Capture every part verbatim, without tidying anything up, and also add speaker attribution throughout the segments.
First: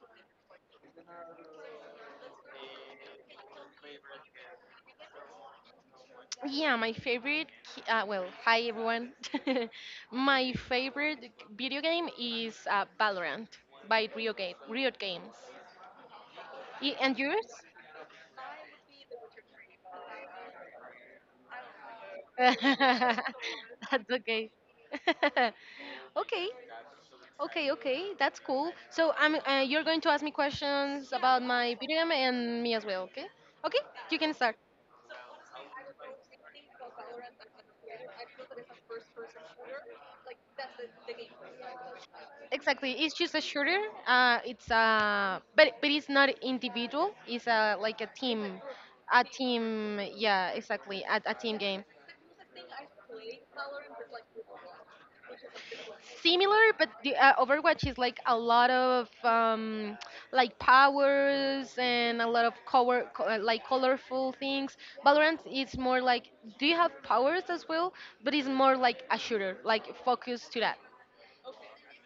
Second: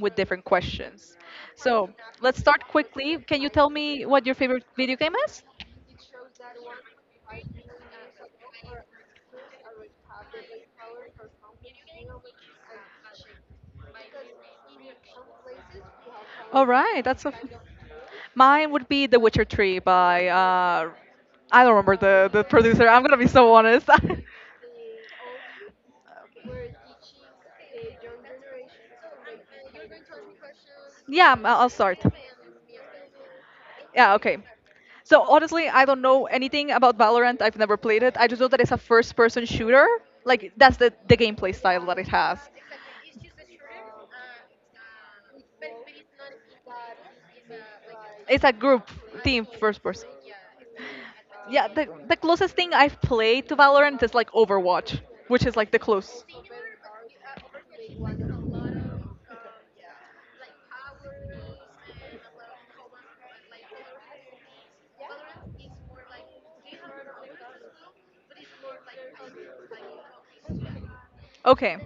Speaker 1: with different questions. So let's start quickly. Can you tell me what your favorite video game is?
Speaker 2: Yeah, my favorite. Ki- Uh, well, hi everyone. My favorite video game is uh, Valorant by Riot, game, Riot Games.
Speaker 1: All
Speaker 2: Y- And
Speaker 1: right,
Speaker 2: yours?
Speaker 1: that's a. Mine would be The Witcher three by uh, I don't remember the, the producer. I'm gonna be so
Speaker 2: That's
Speaker 1: honest.
Speaker 2: okay. Okay, okay, okay. That's cool. So I'm. Uh, you're going to ask me questions about
Speaker 1: Yeah,
Speaker 2: my
Speaker 1: I'll I'll
Speaker 2: video game
Speaker 1: start.
Speaker 2: and me as well. Okay. Okay. You can
Speaker 1: Yeah,
Speaker 2: start.
Speaker 1: okay. So honestly, I don't know anything about Valorant. I've never played it. I just know that it's a first-person shooter. Like that's the the gameplay style that it has.
Speaker 2: Exactly, it's just a shooter. Uh, it's a but but it's not individual. It's a like a team,
Speaker 1: It's a group
Speaker 2: a
Speaker 1: team
Speaker 2: team.
Speaker 1: first person.
Speaker 2: Yeah, exactly, a, a team game.
Speaker 1: Yeah, the the closest thing I've played to Valorant is like Overwatch, which is like the close.
Speaker 2: Similar, but the uh, Overwatch is like a lot of um, like powers and a lot of color, co- uh, like colorful things. Valorant is more like, do you have powers as well? But it's more like a shooter, like focus to that.
Speaker 1: Okay.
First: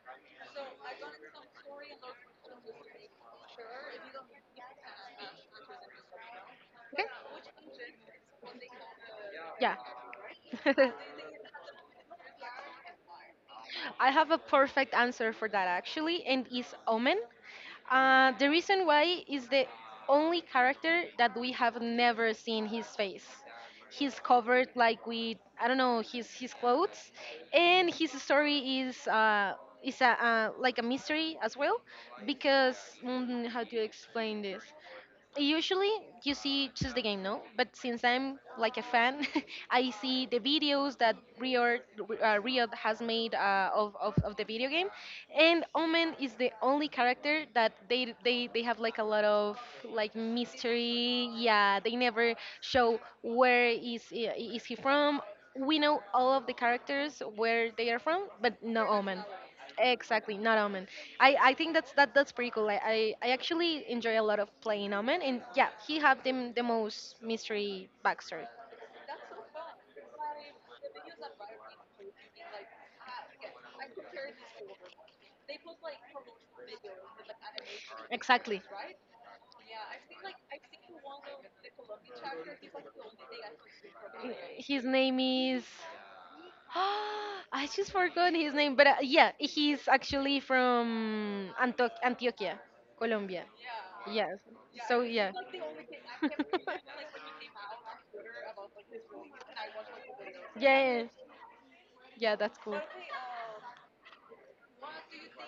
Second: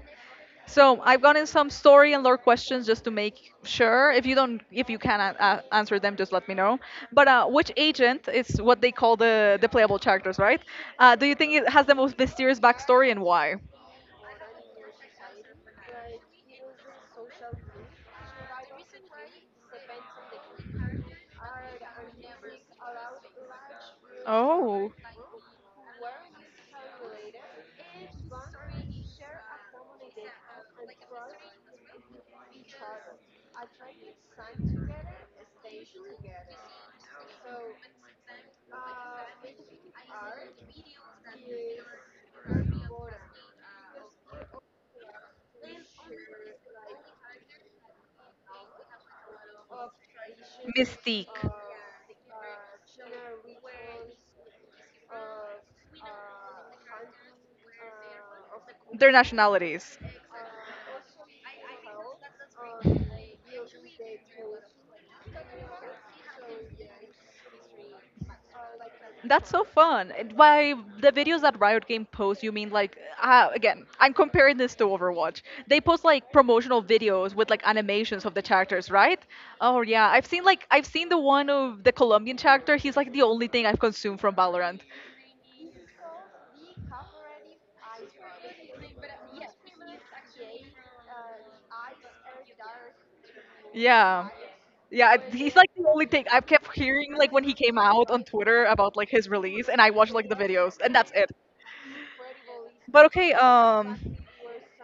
Speaker 1: So I've gotten some story and lore questions just to make sure. If you don't, if you can uh, answer them, just let me know.
Speaker 2: Okay?
Speaker 1: But uh, which agent is what they call the the
Speaker 2: Yeah.
Speaker 1: playable characters, right?
Speaker 2: um,
Speaker 1: Uh, do you think it has the most mysterious backstory and why?
Speaker 2: I have a perfect answer for that actually, and it's Omen. Uh, the reason why is the only character that we have never seen his face. He's covered
Speaker 1: Oh.
Speaker 2: like with I don't know his his clothes, and his story is uh, is a, uh, like a mystery as well because, mm, how do you explain this? Usually you see just the game, no, but since I'm like a fan I see the videos that riot uh, Riot has made uh, of, of, of the video game, and Omen is the only character that they, they they have like a lot of like mystery.
Speaker 1: Mystique.
Speaker 2: Yeah, they never show, where is is he from? We know all of the characters where they are from, but no Omen.
Speaker 1: Their nationalities.
Speaker 2: Exactly, not Omen. I, I think that's that that's pretty cool. I, I, I actually enjoy a lot of playing Omen, and yeah, he had the the most mystery backstory.
Speaker 1: That's so fun. And by the videos that Riot Game posts, you mean like uh, again, I'm comparing this to Overwatch. They post like promotional videos with like animations of the
Speaker 2: Exactly.
Speaker 1: characters, right? Oh yeah, I've seen like I've seen the one of the Colombian character. He's like the only thing I've consumed from
Speaker 2: His
Speaker 1: Valorant.
Speaker 2: name is. I just forgot his name, but uh, yeah, he's actually from Anto- Antioquia, Colombia.
Speaker 1: Yeah.
Speaker 2: Yes. So
Speaker 1: Yeah, I-
Speaker 2: yeah.
Speaker 1: he's like the only thing I've kept hearing like when he came out on Twitter about like his release, and I watched like the videos, and that's
Speaker 2: Yes.
Speaker 1: it.
Speaker 2: Yeah, that's cool.
Speaker 1: But okay, um,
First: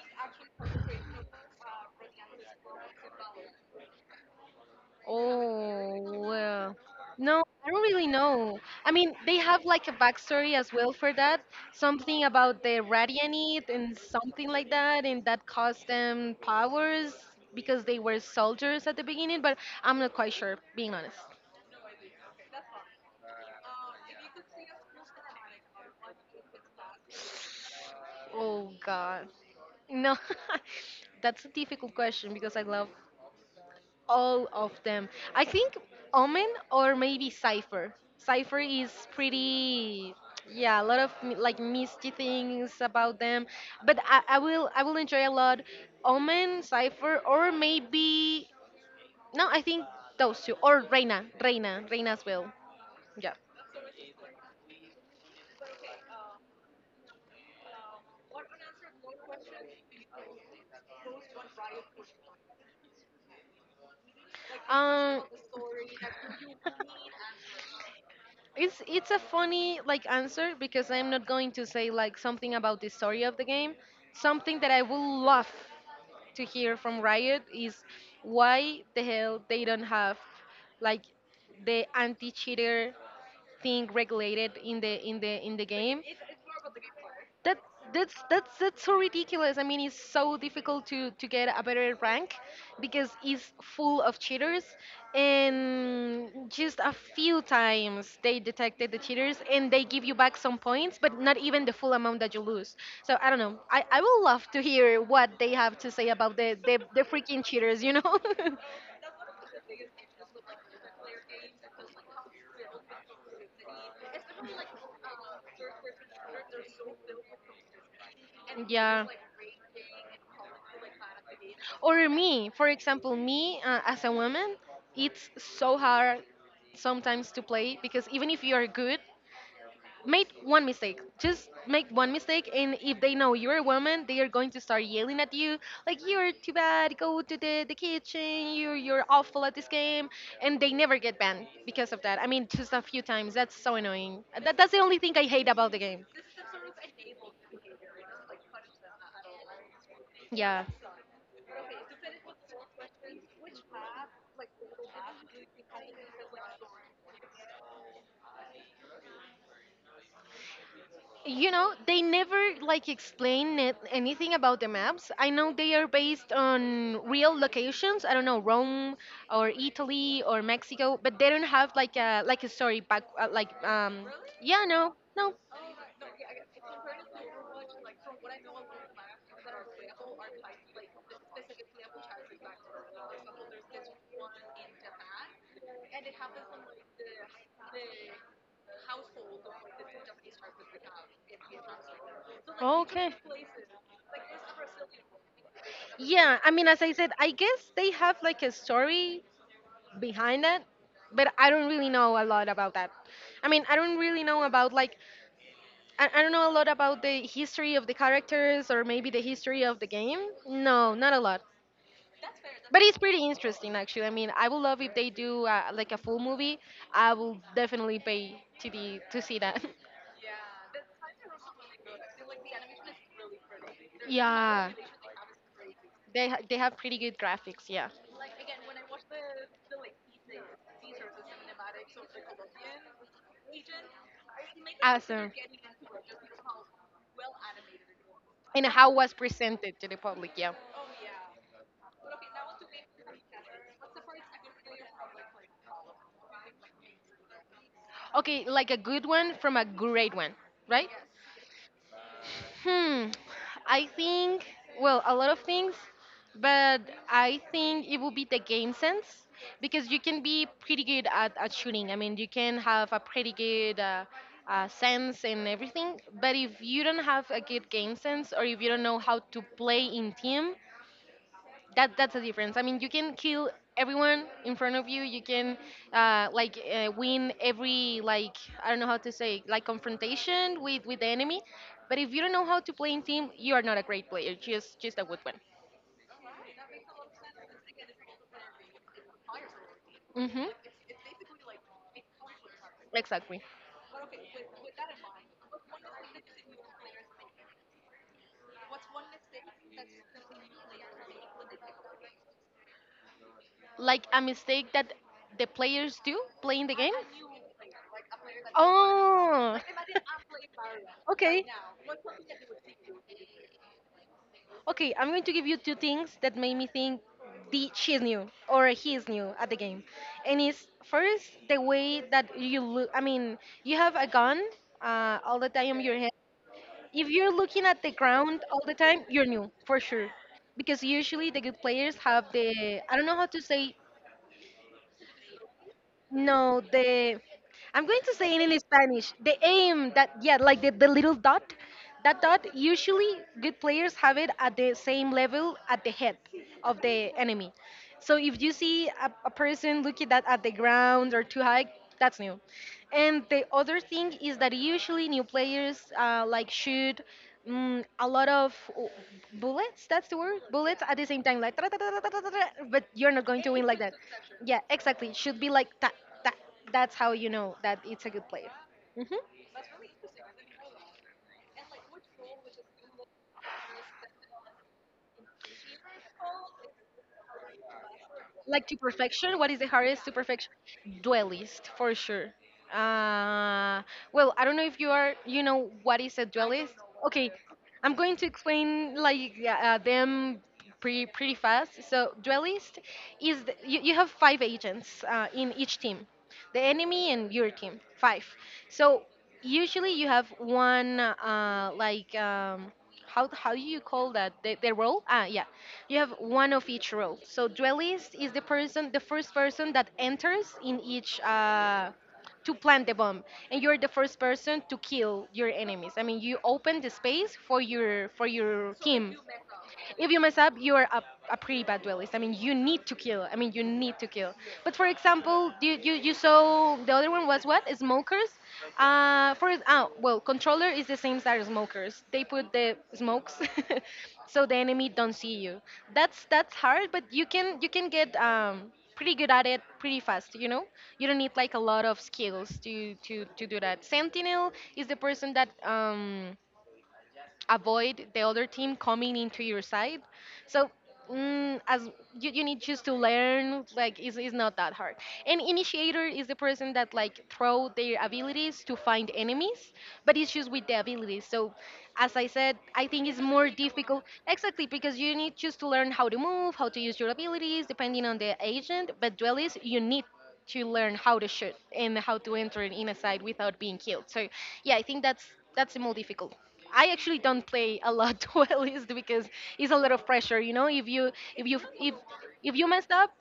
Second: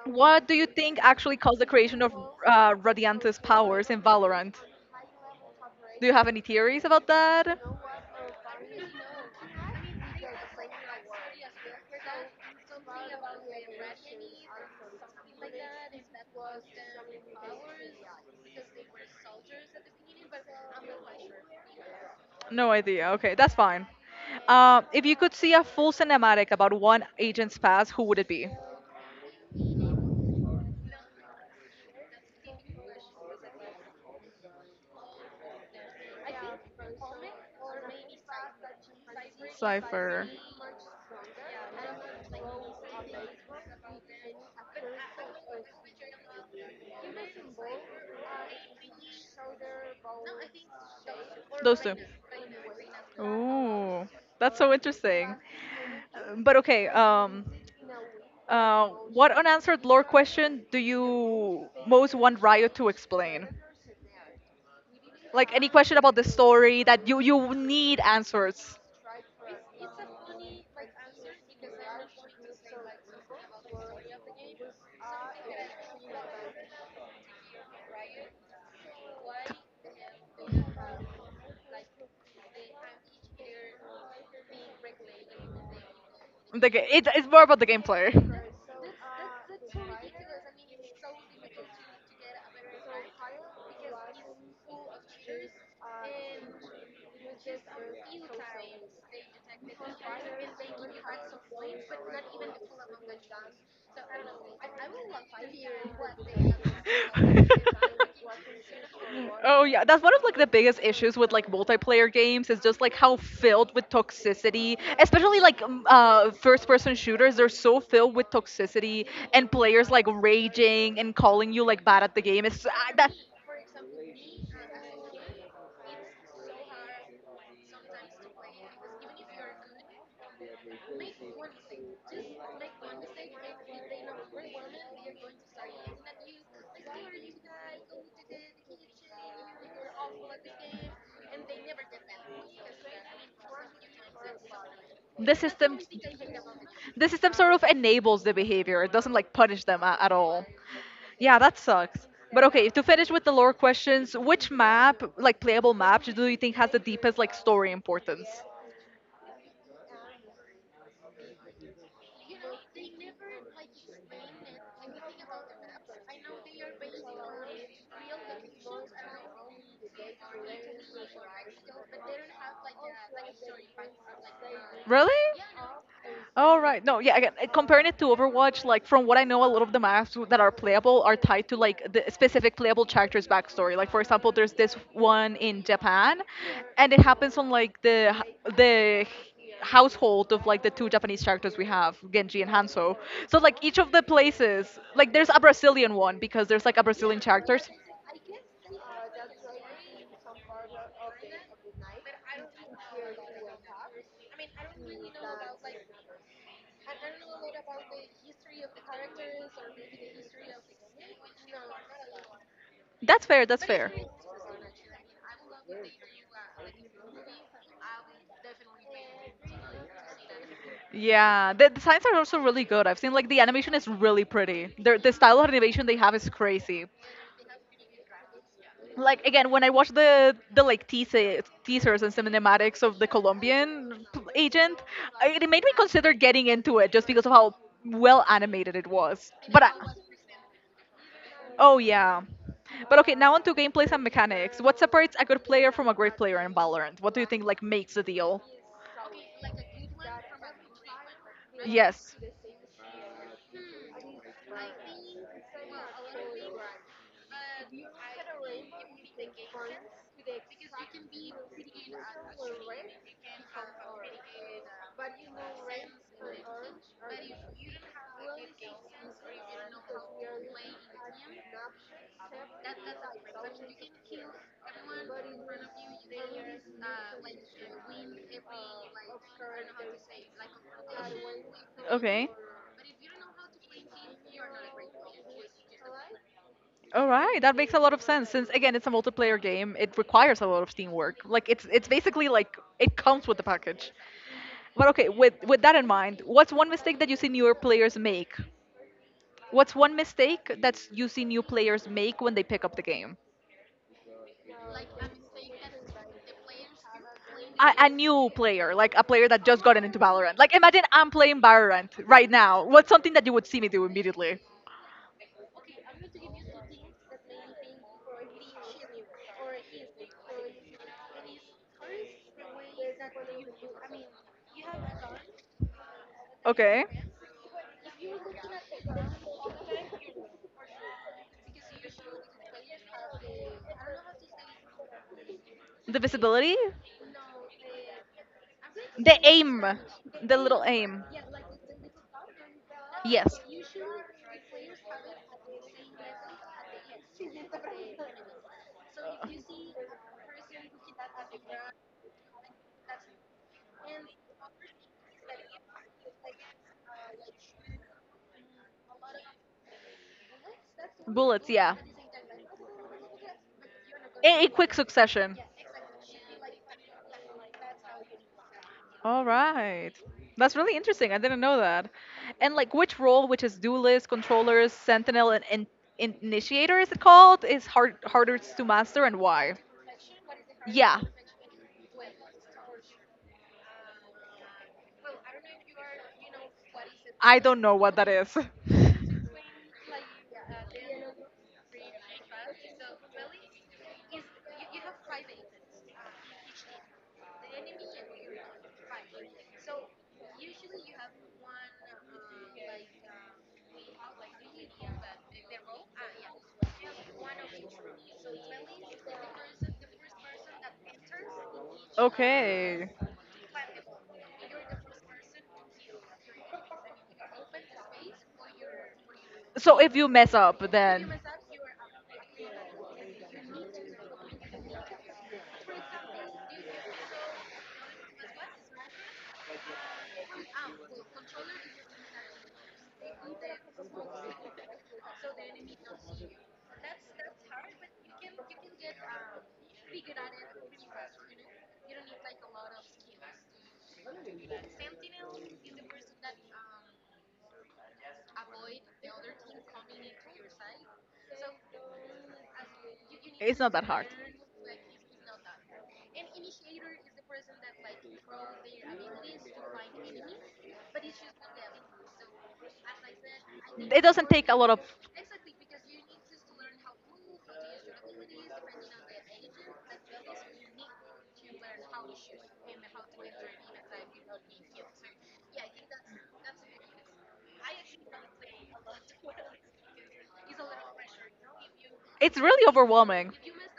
Speaker 1: what do you think actually caused the creation of uh, Radiante's powers in Valorant? Do you
Speaker 2: Oh,
Speaker 1: have any theories
Speaker 2: well.
Speaker 1: about
Speaker 2: No,
Speaker 1: that?
Speaker 2: I don't really know. I mean, they have like a backstory as well for that. Something about the Radianite and something like that, and that caused them powers because they were soldiers at the beginning, but I'm not quite sure, being honest.
Speaker 1: No idea. Okay, that's fine. Uh, if you could see a full cinematic about one agent's past, who would it be?
Speaker 2: Oh, God. No, that's a difficult question because I love all of them. I think Omen or maybe Cipher. Cipher is
Speaker 1: Cipher.
Speaker 2: pretty, yeah, a lot of m- like misty things about them. But I, I will I will enjoy a lot Omen, Cipher, or maybe no, I think those two or
Speaker 1: Those
Speaker 2: Reina,
Speaker 1: two.
Speaker 2: Reina, Reina as well. Yeah.
Speaker 1: Ooh, that's so interesting. Uh, But okay, um, Uh, what unanswered lore question do you most want Riot to explain? Like any
Speaker 2: Um.
Speaker 1: question about the story that you you need answers.
Speaker 2: It's it's a funny like answer because I'm not going to say like something about the story of the game, something that I will love to hear from Riot is why the hell they don't have like the anti-cheater thing regulated in the in the in the game.
Speaker 1: The ga- it, it's more about the gameplay.
Speaker 2: that that's that's that's so ridiculous. I mean, it's so difficult to to get a better rank because it's full of cheaters, and just a few times they detected the cheaters and they give you back some points, but not even the full amount that you lose. So I don't know. I I would love to hear what they have to say about the the, the freaking cheaters, you know.
Speaker 1: Oh yeah, that's one of like the biggest issues with like multiplayer games is just like how filled with toxicity, especially like um, uh, first-person shooters. They're so filled with toxicity and
Speaker 2: Yeah.
Speaker 1: players like raging and calling you like bad at the game. It's uh,
Speaker 2: Or me,
Speaker 1: that
Speaker 2: for example, me uh, as a woman, it's so hard sometimes to play because even if you are good, make one mistake. Just make one mistake, and if they know you're a woman, they are going to start yelling at you, like, you're too bad. Go to the, the kitchen. You're you're awful at this game, and they never get banned because of that. I mean, just a few times. That's so annoying. That,
Speaker 1: the
Speaker 2: that's the only thing
Speaker 1: system
Speaker 2: I hate about the game.
Speaker 1: The system sort of enables the behavior. It doesn't like punish them a- at all.
Speaker 2: Yeah.
Speaker 1: Yeah, that sucks. But okay, to finish with the lore questions, which map, like playable map, do you think has the deepest like story importance?
Speaker 2: You know, they never like explain it, anything about the maps. I know they are based on real locations, I don't know, Rome or Italy or Mexico, but they don't have like a like a story back uh, like um
Speaker 1: Really?
Speaker 2: Yeah, no, no.
Speaker 1: All right. No, yeah. Again, uh, comparing it to Overwatch, like from what I know, a lot of the maps w- that are playable are tied to like the specific playable character's backstory. Like for example, there's this one in Japan, and it happens on like the h- the household of like the two Japanese characters we have, Genji and Hanzo. So like each
Speaker 2: Okay.
Speaker 1: of the places, like there's a Brazilian one because there's like a
Speaker 2: Yeah,
Speaker 1: Brazilian
Speaker 2: I mean, as I
Speaker 1: characters.
Speaker 2: said, I guess they have like a story behind it, but I don't really know a lot about that. I mean, I don't really know about like, I, I don't know a lot about the history of the characters or maybe the history of the game. No, not a lot,
Speaker 1: That's fair,
Speaker 2: but
Speaker 1: that's
Speaker 2: it's pretty interesting actually. I mean, I would love if they do uh, like a full movie. I will definitely pay to the to see that.
Speaker 1: that. Yeah, the designs are also really good. I've seen like the animation is really pretty. Their the
Speaker 2: Yeah,
Speaker 1: style of animation they have is crazy.
Speaker 2: they ha- they have pretty good graphics. Yeah,
Speaker 1: Like again when I watched the the like teaser, teasers and cinematics of the Colombian p- agent, I- it made me
Speaker 2: awesome,
Speaker 1: consider getting into it just because of how well animated it
Speaker 2: and
Speaker 1: was,
Speaker 2: how
Speaker 1: but I,
Speaker 2: was presented to the public. Yeah,
Speaker 1: oh yeah. But okay, now onto gameplays and mechanics, what separates a good player from a great player in Valorant? What do you think like makes the deal?
Speaker 2: okay, like a good one from a great one, right?
Speaker 1: Yes.
Speaker 2: Hmm. I think, well, a lot of things, but I think it would be the game sense, because you can be pretty good at, at shooting. I mean, you can have a pretty good uh, uh, sense and everything, but if you don't have a good game sense or if you don't know how to play in team, that that's the difference. I mean, you can kill everyone in front of you. You can uh, like uh, win every like, I don't know how to say, like confrontation with with the enemy. But if you don't know how to play in team, you are not a great player. Just just a good one.
Speaker 1: All right, that makes a lot of sense. Since again, it's a multiplayer game, it requires a lot of teamwork.
Speaker 2: Hmm.
Speaker 1: Like it's it's basically like it comes with the package.
Speaker 2: Exactly.
Speaker 1: But okay, with with that in mind, what's one mistake that you see newer players make? What's one mistake that you see new players make when they pick up the game?
Speaker 2: Like a mistake that the players do playing the game.
Speaker 1: a, a new player, like a player that just gotten into
Speaker 2: Oh.
Speaker 1: Valorant. Like imagine I'm playing Valorant
Speaker 2: Okay.
Speaker 1: right now. What's something that you would see me do immediately?
Speaker 2: Okay, I'm going to give you two things that made me think the, she's new or he's new at the game. And it's first the way that you look. I mean, you have a gun uh, all the time in your
Speaker 1: Okay.
Speaker 2: head. If you're looking at the ground all the time, you're new for sure. Because usually the good players have the, I don't know how to say,
Speaker 1: The visibility?
Speaker 2: no, the, I'm going to say it
Speaker 1: The
Speaker 2: in
Speaker 1: aim,
Speaker 2: Spanish. The
Speaker 1: the little
Speaker 2: aim, that,
Speaker 1: aim.
Speaker 2: yeah, like the, the little dot. That dot
Speaker 1: Yes.
Speaker 2: usually good players have it at the same level at the head of the enemy. So if you see a, a person looking that at the ground or too high, that's new. And the other thing is that usually new players uh, like shoot, mm, a lot of w- bullets. That's the word,
Speaker 1: Bullets,
Speaker 2: bullets at the
Speaker 1: yeah.
Speaker 2: same time, like tra- tra- tra- tra- tra- tra- tra, but you're not going to win
Speaker 1: In,
Speaker 2: like
Speaker 1: in
Speaker 2: that.
Speaker 1: quick
Speaker 2: Yeah,
Speaker 1: succession.
Speaker 2: exactly. It should be like that. That that's how you know that it's a good player.
Speaker 1: All
Speaker 2: Hmm.
Speaker 1: right. That's really interesting. I didn't know that. And like which role, which is duelist, controllers, sentinel, and, and initiator is it called, is hard harder to master and
Speaker 2: Like to
Speaker 1: why?
Speaker 2: perfection. What is the hardest to perfection? Duelist for sure. Uh, well, I don't know if you are. You know what is a
Speaker 1: I
Speaker 2: duelist?
Speaker 1: don't know what
Speaker 2: Okay,
Speaker 1: that is.
Speaker 2: I'm going to explain like, yeah, uh, them pretty pretty fast. So duelist is the, you, you have five agents uh, in each team, the enemy and your team, five. So usually you have one uh, like um, how how do you call that, the, the role? Ah, yeah, you have one of each role. So duelist is the person, the first person that enters in each. Uh,
Speaker 1: Okay.
Speaker 2: to plant the bomb, and you're the first person to kill your enemies. I mean, you open the space for your for your
Speaker 1: So
Speaker 2: team.
Speaker 1: if you mess up, if you
Speaker 2: If you mess up,
Speaker 1: then.
Speaker 2: you are a, a pretty bad duelist. I mean, you need to kill. I mean, you need to kill. But for example, you, you, you saw the other one was what? Smokers. Uh, for ah, well, controller is the same as smokers. They put the smokes, so the enemy don't see you. That's that's hard, but you can you can get um, pretty good at it pretty fast. You know, you don't need like a lot of skills to to to do that. Sentinel is the person that um, avoid the other team coming into your side. So, mm, as you, you need just
Speaker 1: It's
Speaker 2: to
Speaker 1: not that hard.
Speaker 2: learn, like it's, it's not that hard. An initiator is the person that like throw their abilities to find enemies, but it's just with the abilities. So as I said, I think it's
Speaker 1: It
Speaker 2: more
Speaker 1: doesn't take a
Speaker 2: difficult
Speaker 1: lot of.
Speaker 2: exactly because you need just to learn how to move, how to use your abilities, depending on the agent. But duelist, you need to learn how to shoot and how to enter an inner side without being killed. So yeah, I think that's that's the more difficult. I actually don't play a lot duelist because it's a lot of pressure. You know, if you if you
Speaker 1: It's
Speaker 2: if
Speaker 1: really
Speaker 2: if you
Speaker 1: overwhelming.
Speaker 2: messed up,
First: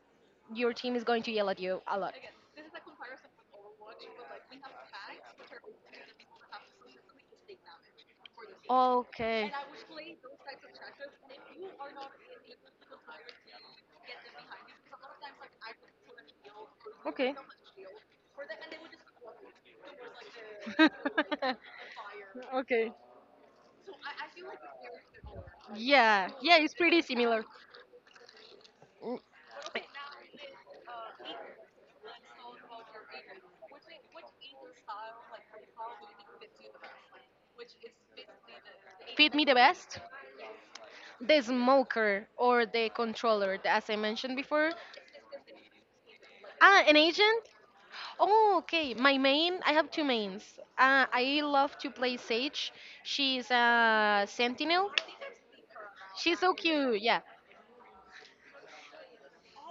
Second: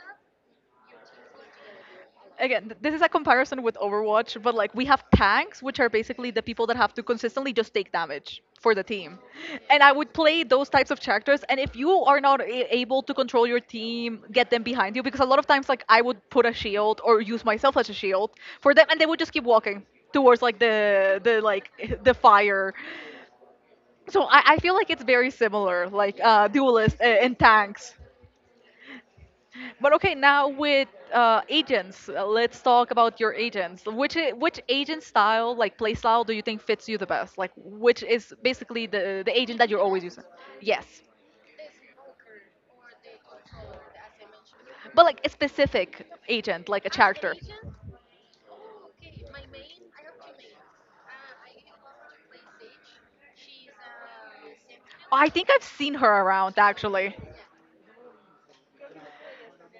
Speaker 2: your team is going to yell at you a lot.
Speaker 1: Again th- this is a comparison with Overwatch, but like we have tanks, which are basically the people that have to consistently just take damage for the team,
Speaker 2: Okay.
Speaker 1: and I would play those types of characters. And if you are not a- able to control your team, get them behind you, because a lot of times like I would put a shield or
Speaker 2: Okay.
Speaker 1: use myself as a shield for them, and they would just keep walking towards like the the
Speaker 2: Okay.
Speaker 1: like the fire.
Speaker 2: Okay.
Speaker 1: So i, I feel like it's very similar like
Speaker 2: Yeah,
Speaker 1: uh
Speaker 2: yeah, it's
Speaker 1: duelist uh,
Speaker 2: pretty
Speaker 1: and
Speaker 2: similar.
Speaker 1: tanks.
Speaker 2: Mm,
Speaker 1: But okay, now with uh, agents, uh, let's talk about your agents. Which I- which agent style, like play style, do you think fits you the best? Like which is basically the the
Speaker 2: Fit me the
Speaker 1: agent that you're
Speaker 2: best?
Speaker 1: always using? Yes,
Speaker 2: The smoker or the controller, the- as I mentioned before.
Speaker 1: but like a specific agent, like a
Speaker 2: Ah, an
Speaker 1: character.
Speaker 2: agent? Oh, okay. My main, I have two mains. Uh, I love to play Sage. She's a sentinel.
Speaker 1: I think I've seen her
Speaker 2: She's
Speaker 1: around
Speaker 2: so cute,
Speaker 1: actually.
Speaker 2: yeah.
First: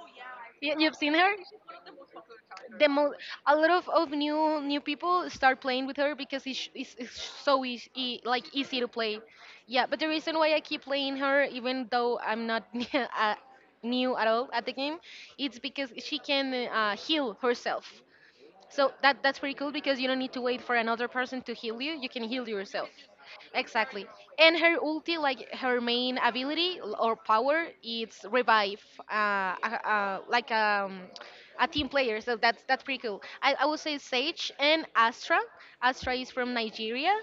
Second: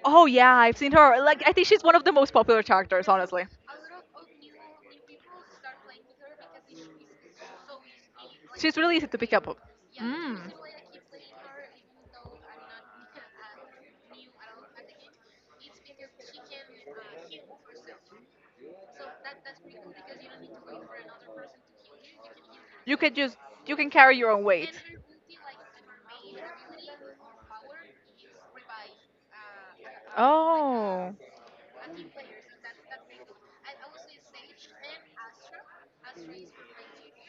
Speaker 1: Oh yeah,
Speaker 2: Y-
Speaker 1: I've seen
Speaker 2: You've seen
Speaker 1: her.
Speaker 2: her?
Speaker 1: Like I think she's one of the most popular
Speaker 2: The
Speaker 1: characters,
Speaker 2: mo-
Speaker 1: honestly.
Speaker 2: a lot of, of new new people start playing with her because it's, it's, it's so easy e- like
Speaker 1: She's
Speaker 2: easy to
Speaker 1: really easy
Speaker 2: play.
Speaker 1: to pick up.
Speaker 2: Yeah, but the reason
Speaker 1: Mm.
Speaker 2: why I keep playing her, even though I'm not uh, new at all at the game, it's because she can uh, heal herself. So that that's pretty cool because you don't need to wait for another person to heal you. You can heal yourself.
Speaker 1: You can just you can
Speaker 2: Exactly.
Speaker 1: carry your own
Speaker 2: And
Speaker 1: weight.
Speaker 2: her ulti, like her main ability l- or power, it's revive. Uh, uh, uh, like um,
Speaker 1: Oh.
Speaker 2: a team player. So that's that's pretty cool. I, I would say Sage and Astra. Astra is from Nigeria,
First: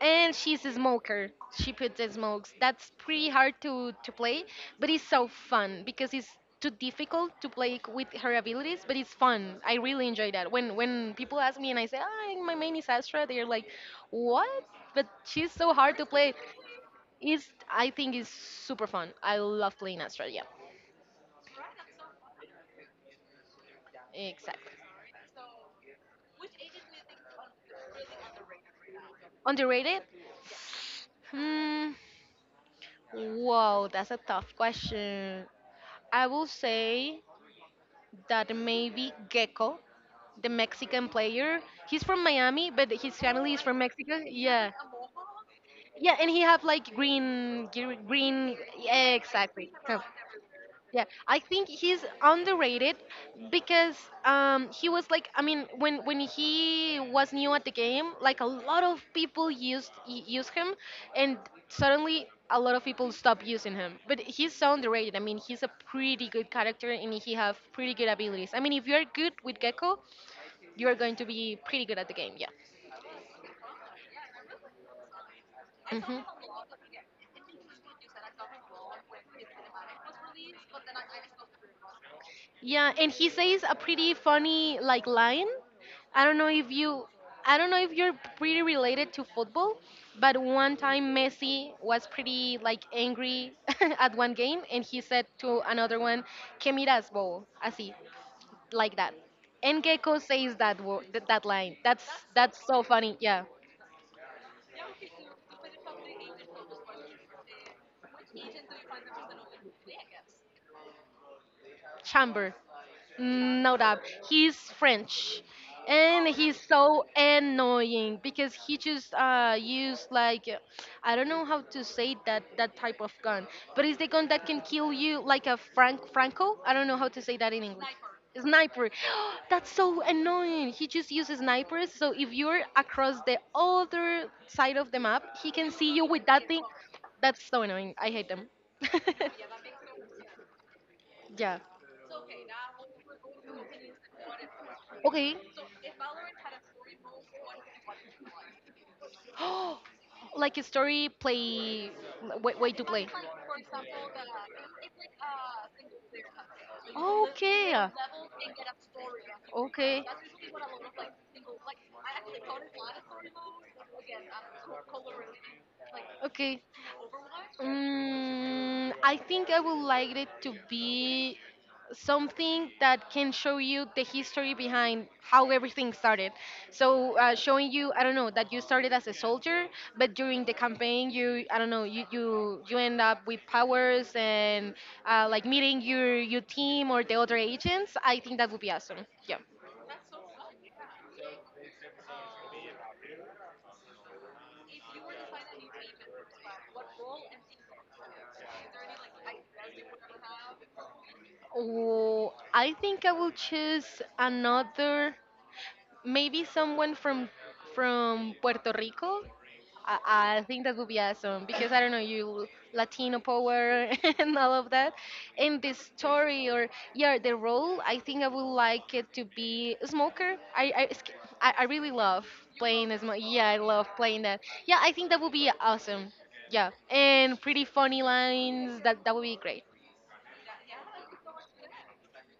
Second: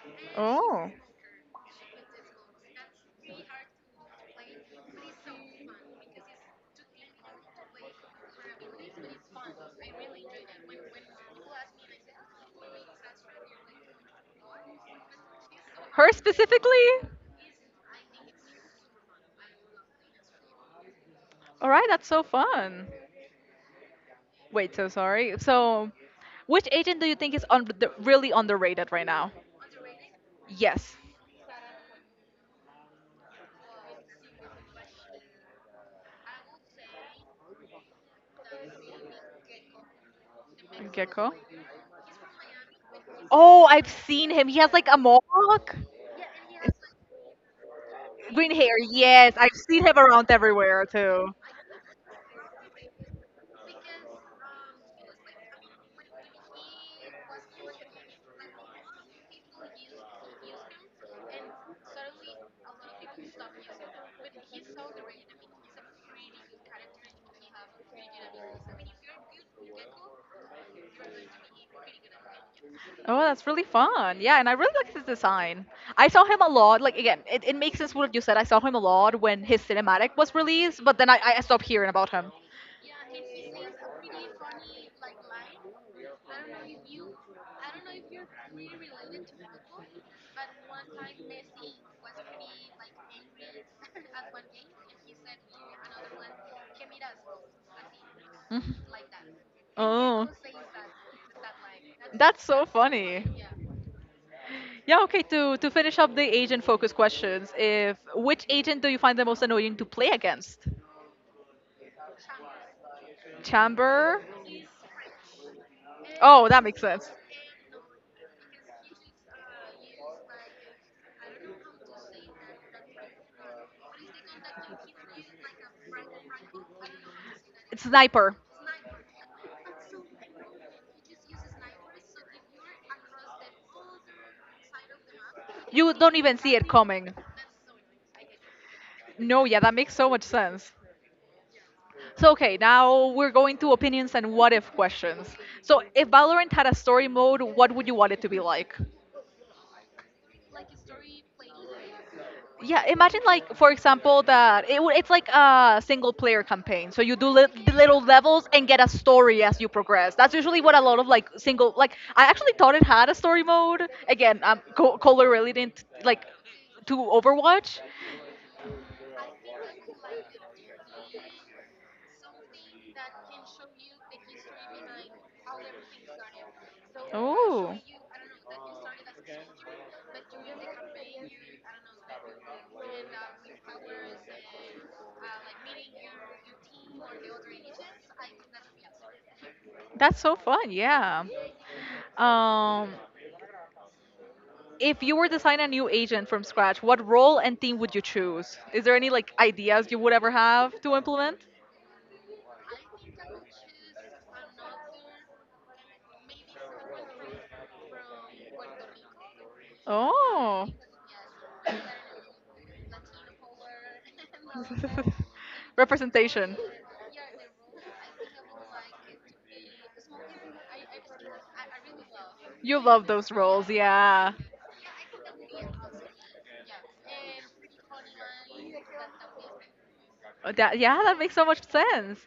Speaker 2: and she's a
Speaker 1: Oh.
Speaker 2: smoker. She puts the smokes. That's pretty hard to to play, but it's so fun because it's too difficult to play c- with her abilities, but it's fun. I really enjoy that. When when people ask me and I say, "Ah, my main is Astra," they're like, "What?" But she's so hard to
Speaker 1: Her
Speaker 2: play.
Speaker 1: specifically?
Speaker 2: Is I think is super fun. I love playing Astra. Yeah,
Speaker 1: All right, that's so fun.
Speaker 2: exactly.
Speaker 1: Wait, so sorry. So, which agent do you think is on really underrated right now?
Speaker 2: Underrated.
Speaker 1: Yes.
Speaker 2: Hmm. Whoa, that's a tough question. I will say that maybe Gecko, the Mexican
Speaker 1: Gecko.
Speaker 2: player. He's from Miami, but his family is
Speaker 1: Oh,
Speaker 2: from
Speaker 1: I've
Speaker 2: Mexico.
Speaker 1: seen him. He
Speaker 2: Yeah,
Speaker 1: has like a mohawk.
Speaker 2: yeah, and he have like green, gr- green.
Speaker 1: Green hair,
Speaker 2: Yeah,
Speaker 1: yes. I've
Speaker 2: exactly.
Speaker 1: seen him around everywhere
Speaker 2: Yeah,
Speaker 1: too.
Speaker 2: I think he's underrated because um, he was like, I mean, when when he was new at the game, like a lot of people used y- use him, and suddenly a lot of people stopped using him. But he's so underrated. I mean, he's a pretty good character, and he have pretty good abilities. I mean, if you're good with Gecko, you are going to be pretty good at the game. Yeah.
Speaker 1: Oh, that's really fun. Yeah, and I really like his design. I
Speaker 2: hmm
Speaker 1: saw him a lot. Like again, it, it makes sense what you said. I saw him a lot when his cinematic was released, but then I, I stopped hearing about him.
Speaker 2: Yeah, and he says a pretty funny like line. I don't know if you I don't know if you're pretty related to football, but one time Messi was pretty like angry at one game and he said to another one, "Que miras, bobo?" Así,
Speaker 1: Mhm.
Speaker 2: like that. And Gecko
Speaker 1: Oh.
Speaker 2: says that word, that that line. That's
Speaker 1: That's
Speaker 2: that's
Speaker 1: so
Speaker 2: so funny.
Speaker 1: funny.
Speaker 2: Yeah.
Speaker 1: Yeah, okay, to, to finish up the agent focus questions, if which agent do you find the most annoying to play against?
Speaker 2: Chamber. No doubt.
Speaker 1: Chamber.
Speaker 2: He's French. And
Speaker 1: Oh, that
Speaker 2: he's
Speaker 1: makes sense.
Speaker 2: so annoying because he just uh, used like uh, I don't know how to say that that type of gun, but it's the gun that can kill you like a Frank Franco. I don't know how to say that in English.
Speaker 1: Sniper.
Speaker 2: Sniper. That's so annoying. He just uses snipers. So if you're across the other side of the map, he can see
Speaker 1: You
Speaker 2: you
Speaker 1: don't
Speaker 2: with
Speaker 1: even
Speaker 2: that
Speaker 1: see
Speaker 2: thing.
Speaker 1: it coming.
Speaker 2: That's so annoying. I hate them.
Speaker 1: No, yeah, that makes so much sense.
Speaker 2: yeah.
Speaker 1: So okay, now we're going to opinions and what if questions.
Speaker 2: Okay.
Speaker 1: So if Valorant had a story mode, what would you want it to be like?
Speaker 2: Like a story play, way, way
Speaker 1: Yeah,
Speaker 2: to play.
Speaker 1: imagine like for example that it, w- it's like a single player campaign. So you do li-
Speaker 2: Okay.
Speaker 1: little levels and get a story as you progress.
Speaker 2: Okay.
Speaker 1: That's usually what a lot of like single like I actually thought it had a story mode. Again, I'm co- color related like
Speaker 2: Okay.
Speaker 1: to Overwatch.
Speaker 2: Mm, I think I would like it to be something that can show you the history behind how everything started. So uh, showing you, I don't know, that you started as a soldier, but during the campaign, you, I don't know, you you you end up with powers and uh, like meeting your your team or the other agents. I think that would be awesome. Yeah.
Speaker 1: That's so fun, yeah. Um, if you were to sign a new agent from scratch, what role and team would you choose? Is there any like ideas you would ever have to implement?
Speaker 2: Oh, I think I will choose another. Maybe someone from from Puerto Rico. I, I think that
Speaker 1: Oh.
Speaker 2: would be awesome because I don't know you Latino power and all of that. And the story or
Speaker 1: Representation.
Speaker 2: yeah the role I think I would like it to be a smoker. I I, it's- I I really love playing
Speaker 1: You
Speaker 2: as
Speaker 1: love those
Speaker 2: yeah I
Speaker 1: roles,
Speaker 2: love playing that.
Speaker 1: yeah.
Speaker 2: Yeah I think that would be awesome. Yeah and pretty funny lines that that would be great.
Speaker 1: Oh, that, yeah, that makes so much sense.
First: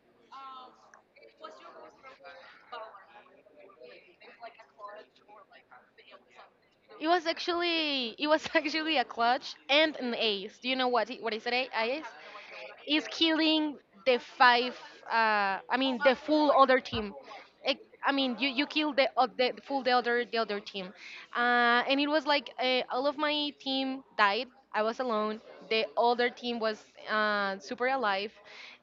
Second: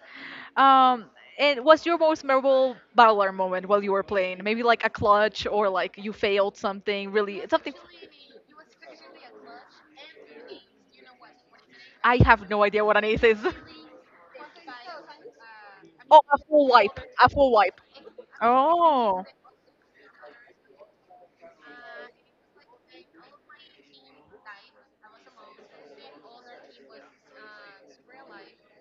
Speaker 1: Um, and what's your most memorable battler moment while you were playing? Maybe like a clutch or like you failed
Speaker 2: It
Speaker 1: something
Speaker 2: was
Speaker 1: really something.
Speaker 2: actually it was actually a clutch and an ace. Do you know what it- what is an a- ace?
Speaker 1: I have no idea what
Speaker 2: Is
Speaker 1: an ace is.
Speaker 2: killing the five. Uh, I mean the
Speaker 1: Oh, a
Speaker 2: full
Speaker 1: full
Speaker 2: other
Speaker 1: wipe,
Speaker 2: team.
Speaker 1: a full
Speaker 2: It,
Speaker 1: wipe.
Speaker 2: I mean you you kill the, o-
Speaker 1: Oh.
Speaker 2: the full the other the other team, uh, and it was like uh, all of my team died. I was alone. The other team was uh, super alive,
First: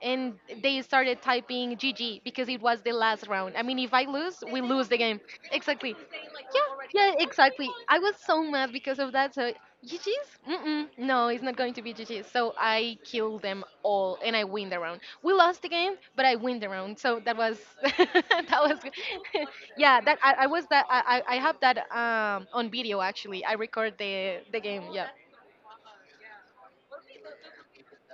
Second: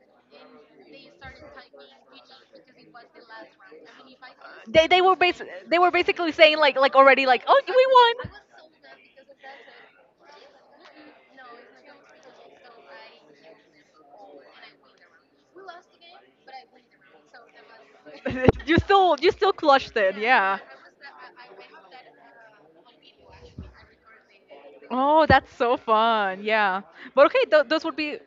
Speaker 2: and they started typing G G because it was the last round. I mean, if I lose, we
Speaker 1: They
Speaker 2: lose the
Speaker 1: they were
Speaker 2: game.
Speaker 1: bas- they were
Speaker 2: Exactly.
Speaker 1: basically saying like like
Speaker 2: Yeah, yeah,
Speaker 1: already like oh
Speaker 2: exactly.
Speaker 1: we
Speaker 2: I
Speaker 1: won.
Speaker 2: was so mad because of that. So G G's? Mm-mm. No, it's not going to be G G's. So I killed them all, and I win the round. We lost the game, but I win the round. So that was that
Speaker 1: You
Speaker 2: was
Speaker 1: still you still
Speaker 2: good.
Speaker 1: clutched
Speaker 2: yeah.
Speaker 1: it,
Speaker 2: That I, I
Speaker 1: yeah.
Speaker 2: was that I I I have that um on video actually. I record the the game. Yeah.
Speaker 1: Oh, that's so fun. Yeah. But okay, th- those would be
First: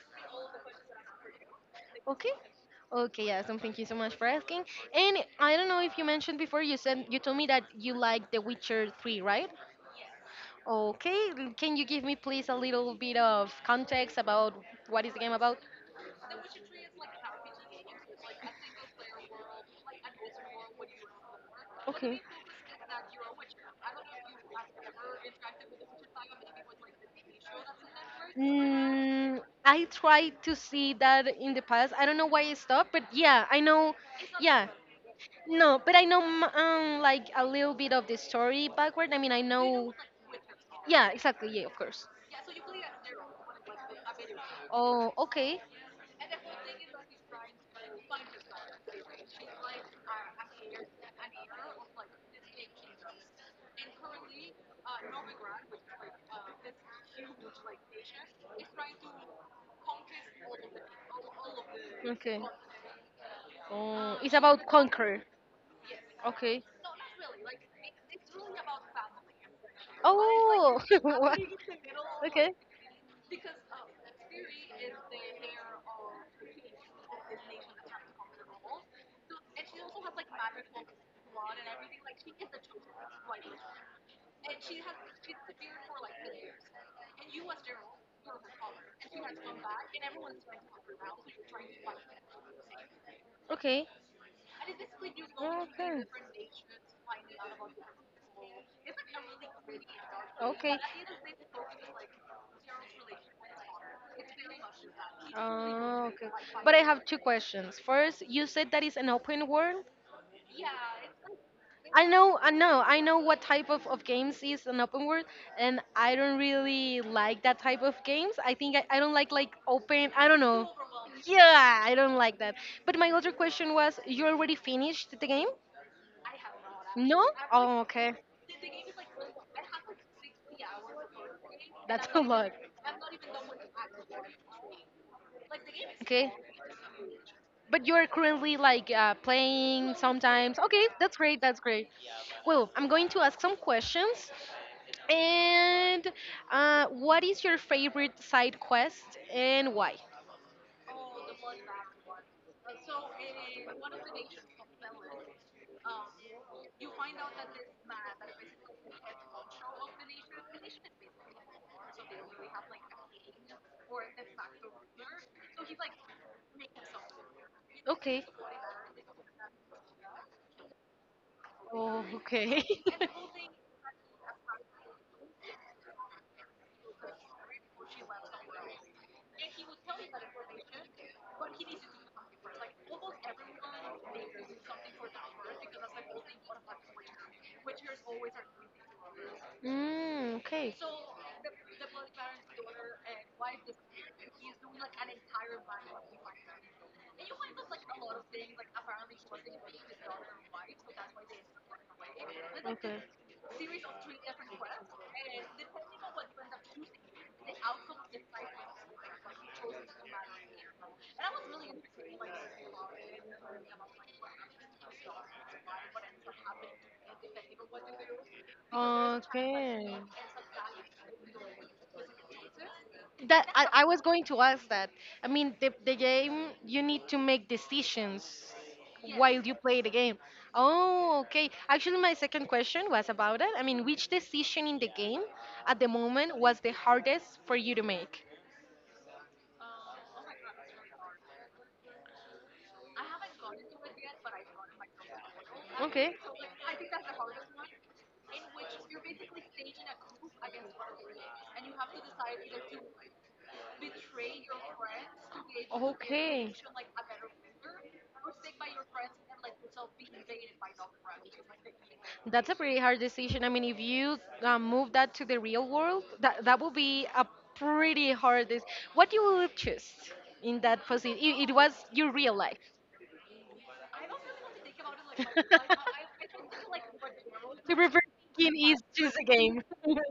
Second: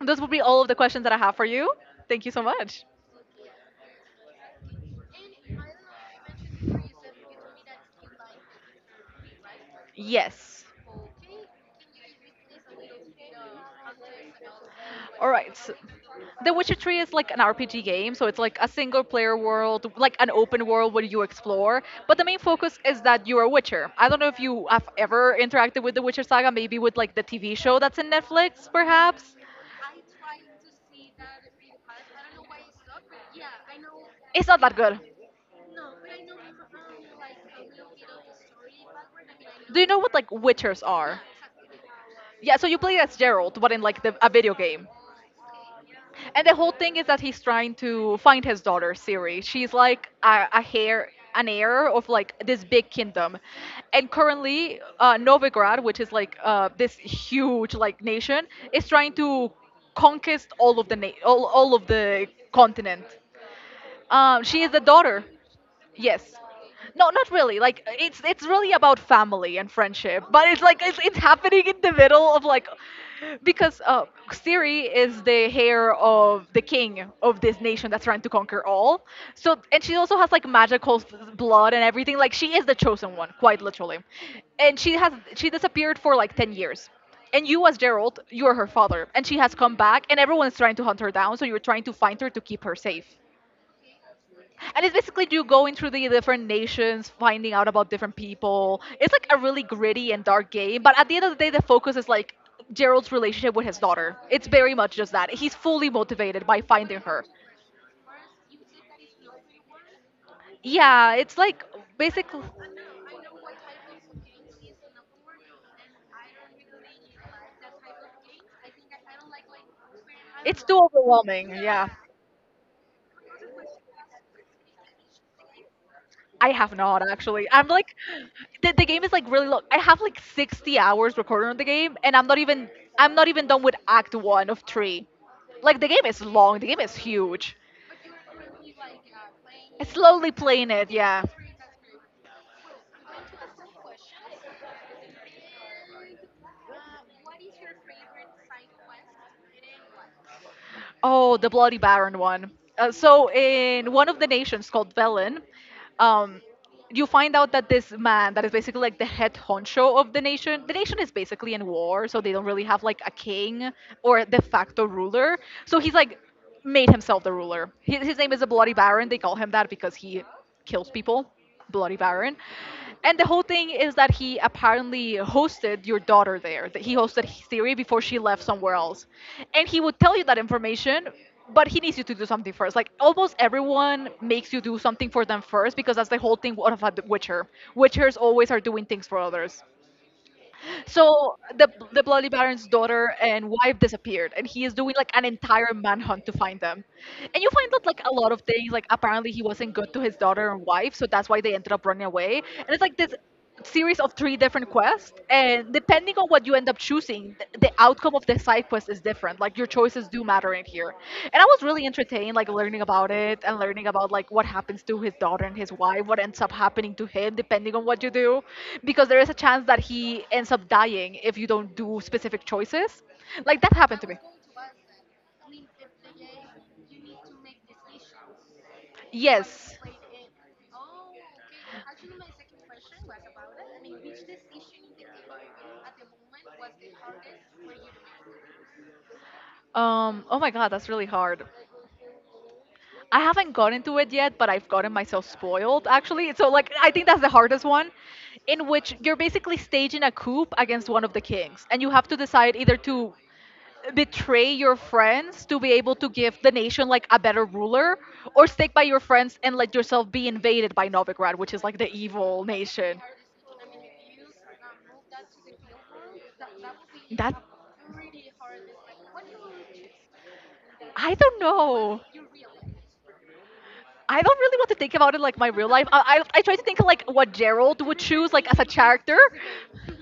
Speaker 1: those would be all of the questions that I have for you. Thank you
Speaker 2: Okay.
Speaker 1: so much.
Speaker 2: Okay, yeah, so thank you so much for asking. And I don't know if you mentioned before, you said you told me that you like The Witcher three, right?
Speaker 1: Yes.
Speaker 2: Okay, l- can you give me please a little bit of context about what is the
Speaker 1: All
Speaker 2: game
Speaker 1: right.
Speaker 2: about?
Speaker 1: So the Witcher three is like an R P G game, so it's like a single player world, like an open world where you explore.
Speaker 2: Okay.
Speaker 1: But the main focus is that you're a Witcher. I don't know if you have ever interacted with the Witcher saga, maybe with like the T V show that's in Netflix, perhaps.
Speaker 2: Mm, I tried to see that in the past. I don't know why I stopped, but yeah, I know.
Speaker 1: It's not
Speaker 2: Yeah,
Speaker 1: that good.
Speaker 2: no, but I know m- um like a little bit of the story backward. I mean, I
Speaker 1: Do you
Speaker 2: know.
Speaker 1: know what like Witchers
Speaker 2: Yeah,
Speaker 1: are?
Speaker 2: exactly. Yeah, of course.
Speaker 1: Yeah, so you play as Geralt, but in like the, a video game.
Speaker 2: Oh, okay.
Speaker 1: And the whole thing is that he's trying to find his daughter, Siri. She's like a, a hair, an heir of like this big kingdom, and currently uh, Novigrad, which is like uh, this huge like nation, is trying to conquest all of the na- all, all of the
Speaker 2: Okay.
Speaker 1: continent.
Speaker 2: Oh, it's
Speaker 1: Um, she
Speaker 2: about
Speaker 1: is the
Speaker 2: conquer.
Speaker 1: daughter. Yes.
Speaker 2: Okay.
Speaker 1: No, not really. Like it's it's really about family and friendship, but it's
Speaker 2: Oh.
Speaker 1: like it's, it's
Speaker 2: what?
Speaker 1: happening in the middle of
Speaker 2: Okay.
Speaker 1: like because uh Siri is the heir of the king of this nation that's trying to conquer all. So and she also has like magical f- blood and everything. Like she is the chosen one, quite literally. And she has she disappeared for like ten years. And you as Gerald, you are her father, and she has come back and everyone is trying to hunt her down, so you're trying to find her to keep her safe,
Speaker 2: Okay.
Speaker 1: and it's basically you
Speaker 2: Yeah,
Speaker 1: going through
Speaker 2: okay.
Speaker 1: the different nations, finding out about different people. It's like a really gritty and dark
Speaker 2: Okay.
Speaker 1: game, but at the end of the day, the focus is like Gerald's relationship with his daughter. It's very much just that. He's fully
Speaker 2: Oh, okay.
Speaker 1: motivated by
Speaker 2: But I
Speaker 1: finding
Speaker 2: have two
Speaker 1: her.
Speaker 2: questions. First, you said that it's an open world.
Speaker 1: Yeah, it's like
Speaker 2: I know,
Speaker 1: basically.
Speaker 2: I know, I know what type of, of games is an open world, and I don't really like that type of games. I think I, I don't like like open. I don't know.
Speaker 1: It's too overwhelming.
Speaker 2: Yeah, I
Speaker 1: Yeah.
Speaker 2: don't like that. But my other question was, you already finished the game?
Speaker 1: I have not
Speaker 2: No?
Speaker 1: actually.
Speaker 2: Oh,
Speaker 1: I'm like,
Speaker 2: okay.
Speaker 1: the, the game is like really long. I have like sixty hours recorded on the
Speaker 2: That's
Speaker 1: game,
Speaker 2: a
Speaker 1: and I'm
Speaker 2: lot.
Speaker 1: not even I'm not even done with Act One of three. Like the game
Speaker 2: Okay.
Speaker 1: is long. The game is huge.
Speaker 2: But you're currently like uh, playing
Speaker 1: I slowly
Speaker 2: sometimes. Okay,
Speaker 1: playing it.
Speaker 2: that's great.
Speaker 1: Yeah.
Speaker 2: That's great. Well, I'm going to ask some questions. And uh, what is your favorite side quest and why?
Speaker 1: Oh, the Bloody Baron one. Uh, so in one of the nations called Velen, um, you find out that this man that is basically like the head honcho of the nation the nation is basically in war, so they don't really have like a king or a de facto ruler, so he's like made himself the ruler.
Speaker 2: Know.
Speaker 1: His,
Speaker 2: Okay.
Speaker 1: his name is a Bloody Baron. They call him that because he kills people.
Speaker 2: Oh,
Speaker 1: Bloody Baron.
Speaker 2: okay. And
Speaker 1: And the whole thing is that he apparently hosted your daughter there. That he hosted Siri before she left somewhere else. And he would tell you that information, but he needs you to do something first. Like almost everyone makes you do something for them first because that's the whole thing of a Witcher. Witchers always are doing things for others.
Speaker 2: mm, okay.
Speaker 1: So the the Bloody Baron's daughter and wife disappeared, and he is doing like an entire manhunt to find them. And you find out like a lot of things. Like apparently he wasn't good to his daughter and wife, so that's why they ended up running away. And it's like this series of three different quests, and depending on what you end up choosing, th- the outcome of the side quest is different. Like your choices do matter in here. And I was really entertained, like learning about it and learning about like what happens to his daughter and his wife, what ends up happening to him depending on what you do, because there
Speaker 2: Okay.
Speaker 1: is a chance that
Speaker 2: Okay.
Speaker 1: he ends up dying if you don't do specific choices.
Speaker 2: that
Speaker 1: Like
Speaker 2: I,
Speaker 1: that
Speaker 2: I
Speaker 1: happened
Speaker 2: was
Speaker 1: to me.
Speaker 2: going to ask that. I mean, the, the game you need to make decisions while you
Speaker 1: Yes.
Speaker 2: play the game. Oh, okay. Actually, my second question was about it. I mean, which decision in the game at the moment was the hardest for you to make?
Speaker 1: Um, oh my god, that's really hard. I haven't gotten to it yet, but I've gotten myself spoiled
Speaker 2: Okay.
Speaker 1: actually. So like
Speaker 2: Okay.
Speaker 1: I think that's the hardest one in which you're basically staging a coup against one of the kings, and you have to decide either to betray your friends to be able to give the nation like a better ruler, or stick by your friends and let yourself be invaded by Novigrad, which is like the evil
Speaker 2: That's a pretty hard
Speaker 1: nation.
Speaker 2: decision. I mean, if you uh, move that to the real world, that that would be a
Speaker 1: That
Speaker 2: pretty hard. This. What you would choose in that position?
Speaker 1: I don't
Speaker 2: It, it was
Speaker 1: know.
Speaker 2: your real life.
Speaker 1: I don't really want to think about it like my real life. I, I, I try to think of, like what
Speaker 2: to
Speaker 1: Gerald
Speaker 2: reverse
Speaker 1: would choose like as
Speaker 2: thinking
Speaker 1: a
Speaker 2: is just a
Speaker 1: character.
Speaker 2: game.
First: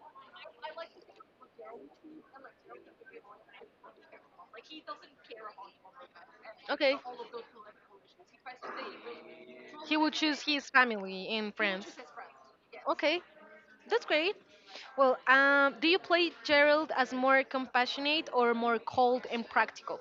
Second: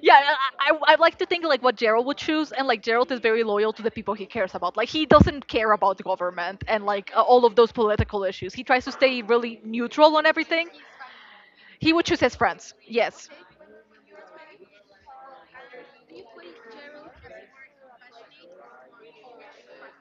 Speaker 1: Yeah, I, I, I like to think like what Gerald would choose, and like Gerald is very loyal to the people he cares about. Like he doesn't care about the government and
Speaker 2: Okay.
Speaker 1: like uh, all of those political issues. He tries to stay really
Speaker 2: He will
Speaker 1: neutral on
Speaker 2: choose his
Speaker 1: everything.
Speaker 2: family and friends.
Speaker 1: He would choose his friends.
Speaker 2: Okay.
Speaker 1: Yes.
Speaker 2: That's great. Well, um, do you play Gerald as more compassionate or more cold and practical?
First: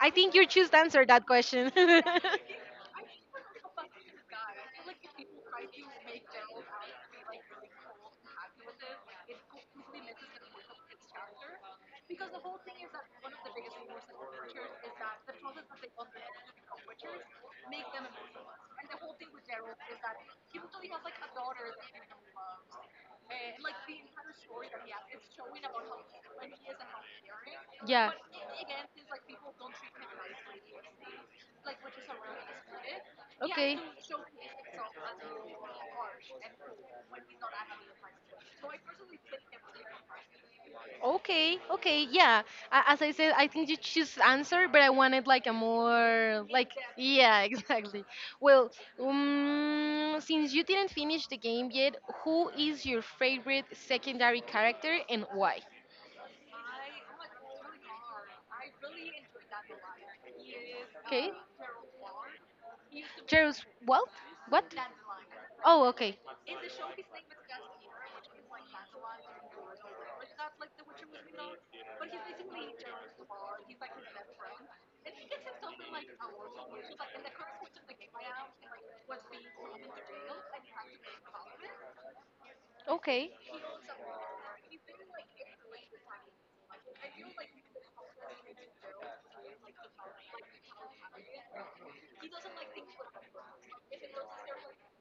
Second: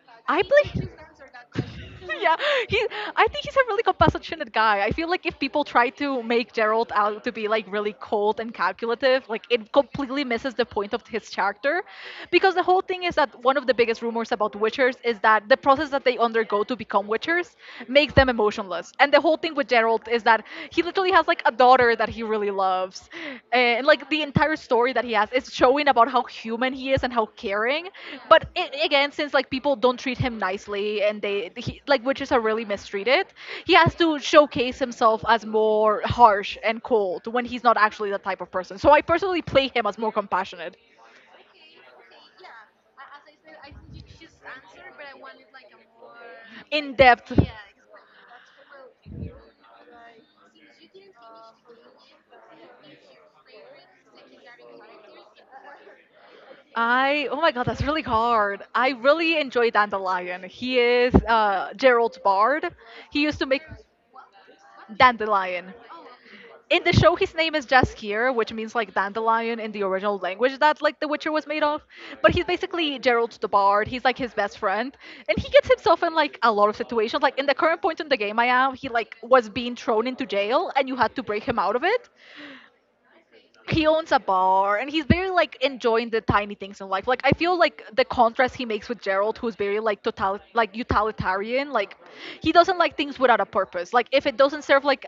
Speaker 2: I think
Speaker 1: I
Speaker 2: you choose to
Speaker 1: believe.
Speaker 2: answer that question.
Speaker 1: Yeah, he. I think he's a really compassionate guy. I feel like if people try to make Gerald out to be like really cold and calculative, like it completely misses the point of his character, because the whole thing is that one of the biggest rumors about Witchers is that the process that they undergo to become Witchers makes them emotionless, and the whole thing with Gerald is that he literally has like a daughter that he really loves, and like the entire story that he has is showing about how human he is and how caring,
Speaker 2: Yeah.
Speaker 1: but it, again, since like people don't treat him nicely and they he, like witches are really mistreated, he
Speaker 2: Okay.
Speaker 1: has to showcase himself as more harsh and cold when he's not actually that type of person, so I personally play him as more compassionate
Speaker 2: Okay, okay, yeah. A- As I said, I think you choose answer, but I wanted like a more like
Speaker 1: in depth.
Speaker 2: yeah, exactly. Well, um, since you didn't finish the game yet, who is your favorite secondary character and why?
Speaker 1: I oh my god, that's really hard. I really enjoy Dandelion. He is
Speaker 2: Okay.
Speaker 1: uh, Gerald Bard. He used to make
Speaker 2: Gerald's what? What?
Speaker 1: Dandelion.
Speaker 2: Oh, okay.
Speaker 1: In the show, his name is Jaskier, which means like dandelion in the original language that like The Witcher was made of. But he's basically Gerald the Bard. He's like his best friend, and he gets himself in like a lot of situations. Like in the current point in the game I am, he like was being thrown into jail, and you had to break him out of it.
Speaker 2: Okay.
Speaker 1: He owns a bar and he's very like enjoying the tiny things in life. Like I feel like the contrast he makes with Gerald, who's very like total like utilitarian, like he doesn't like things without a purpose, like if it doesn't serve like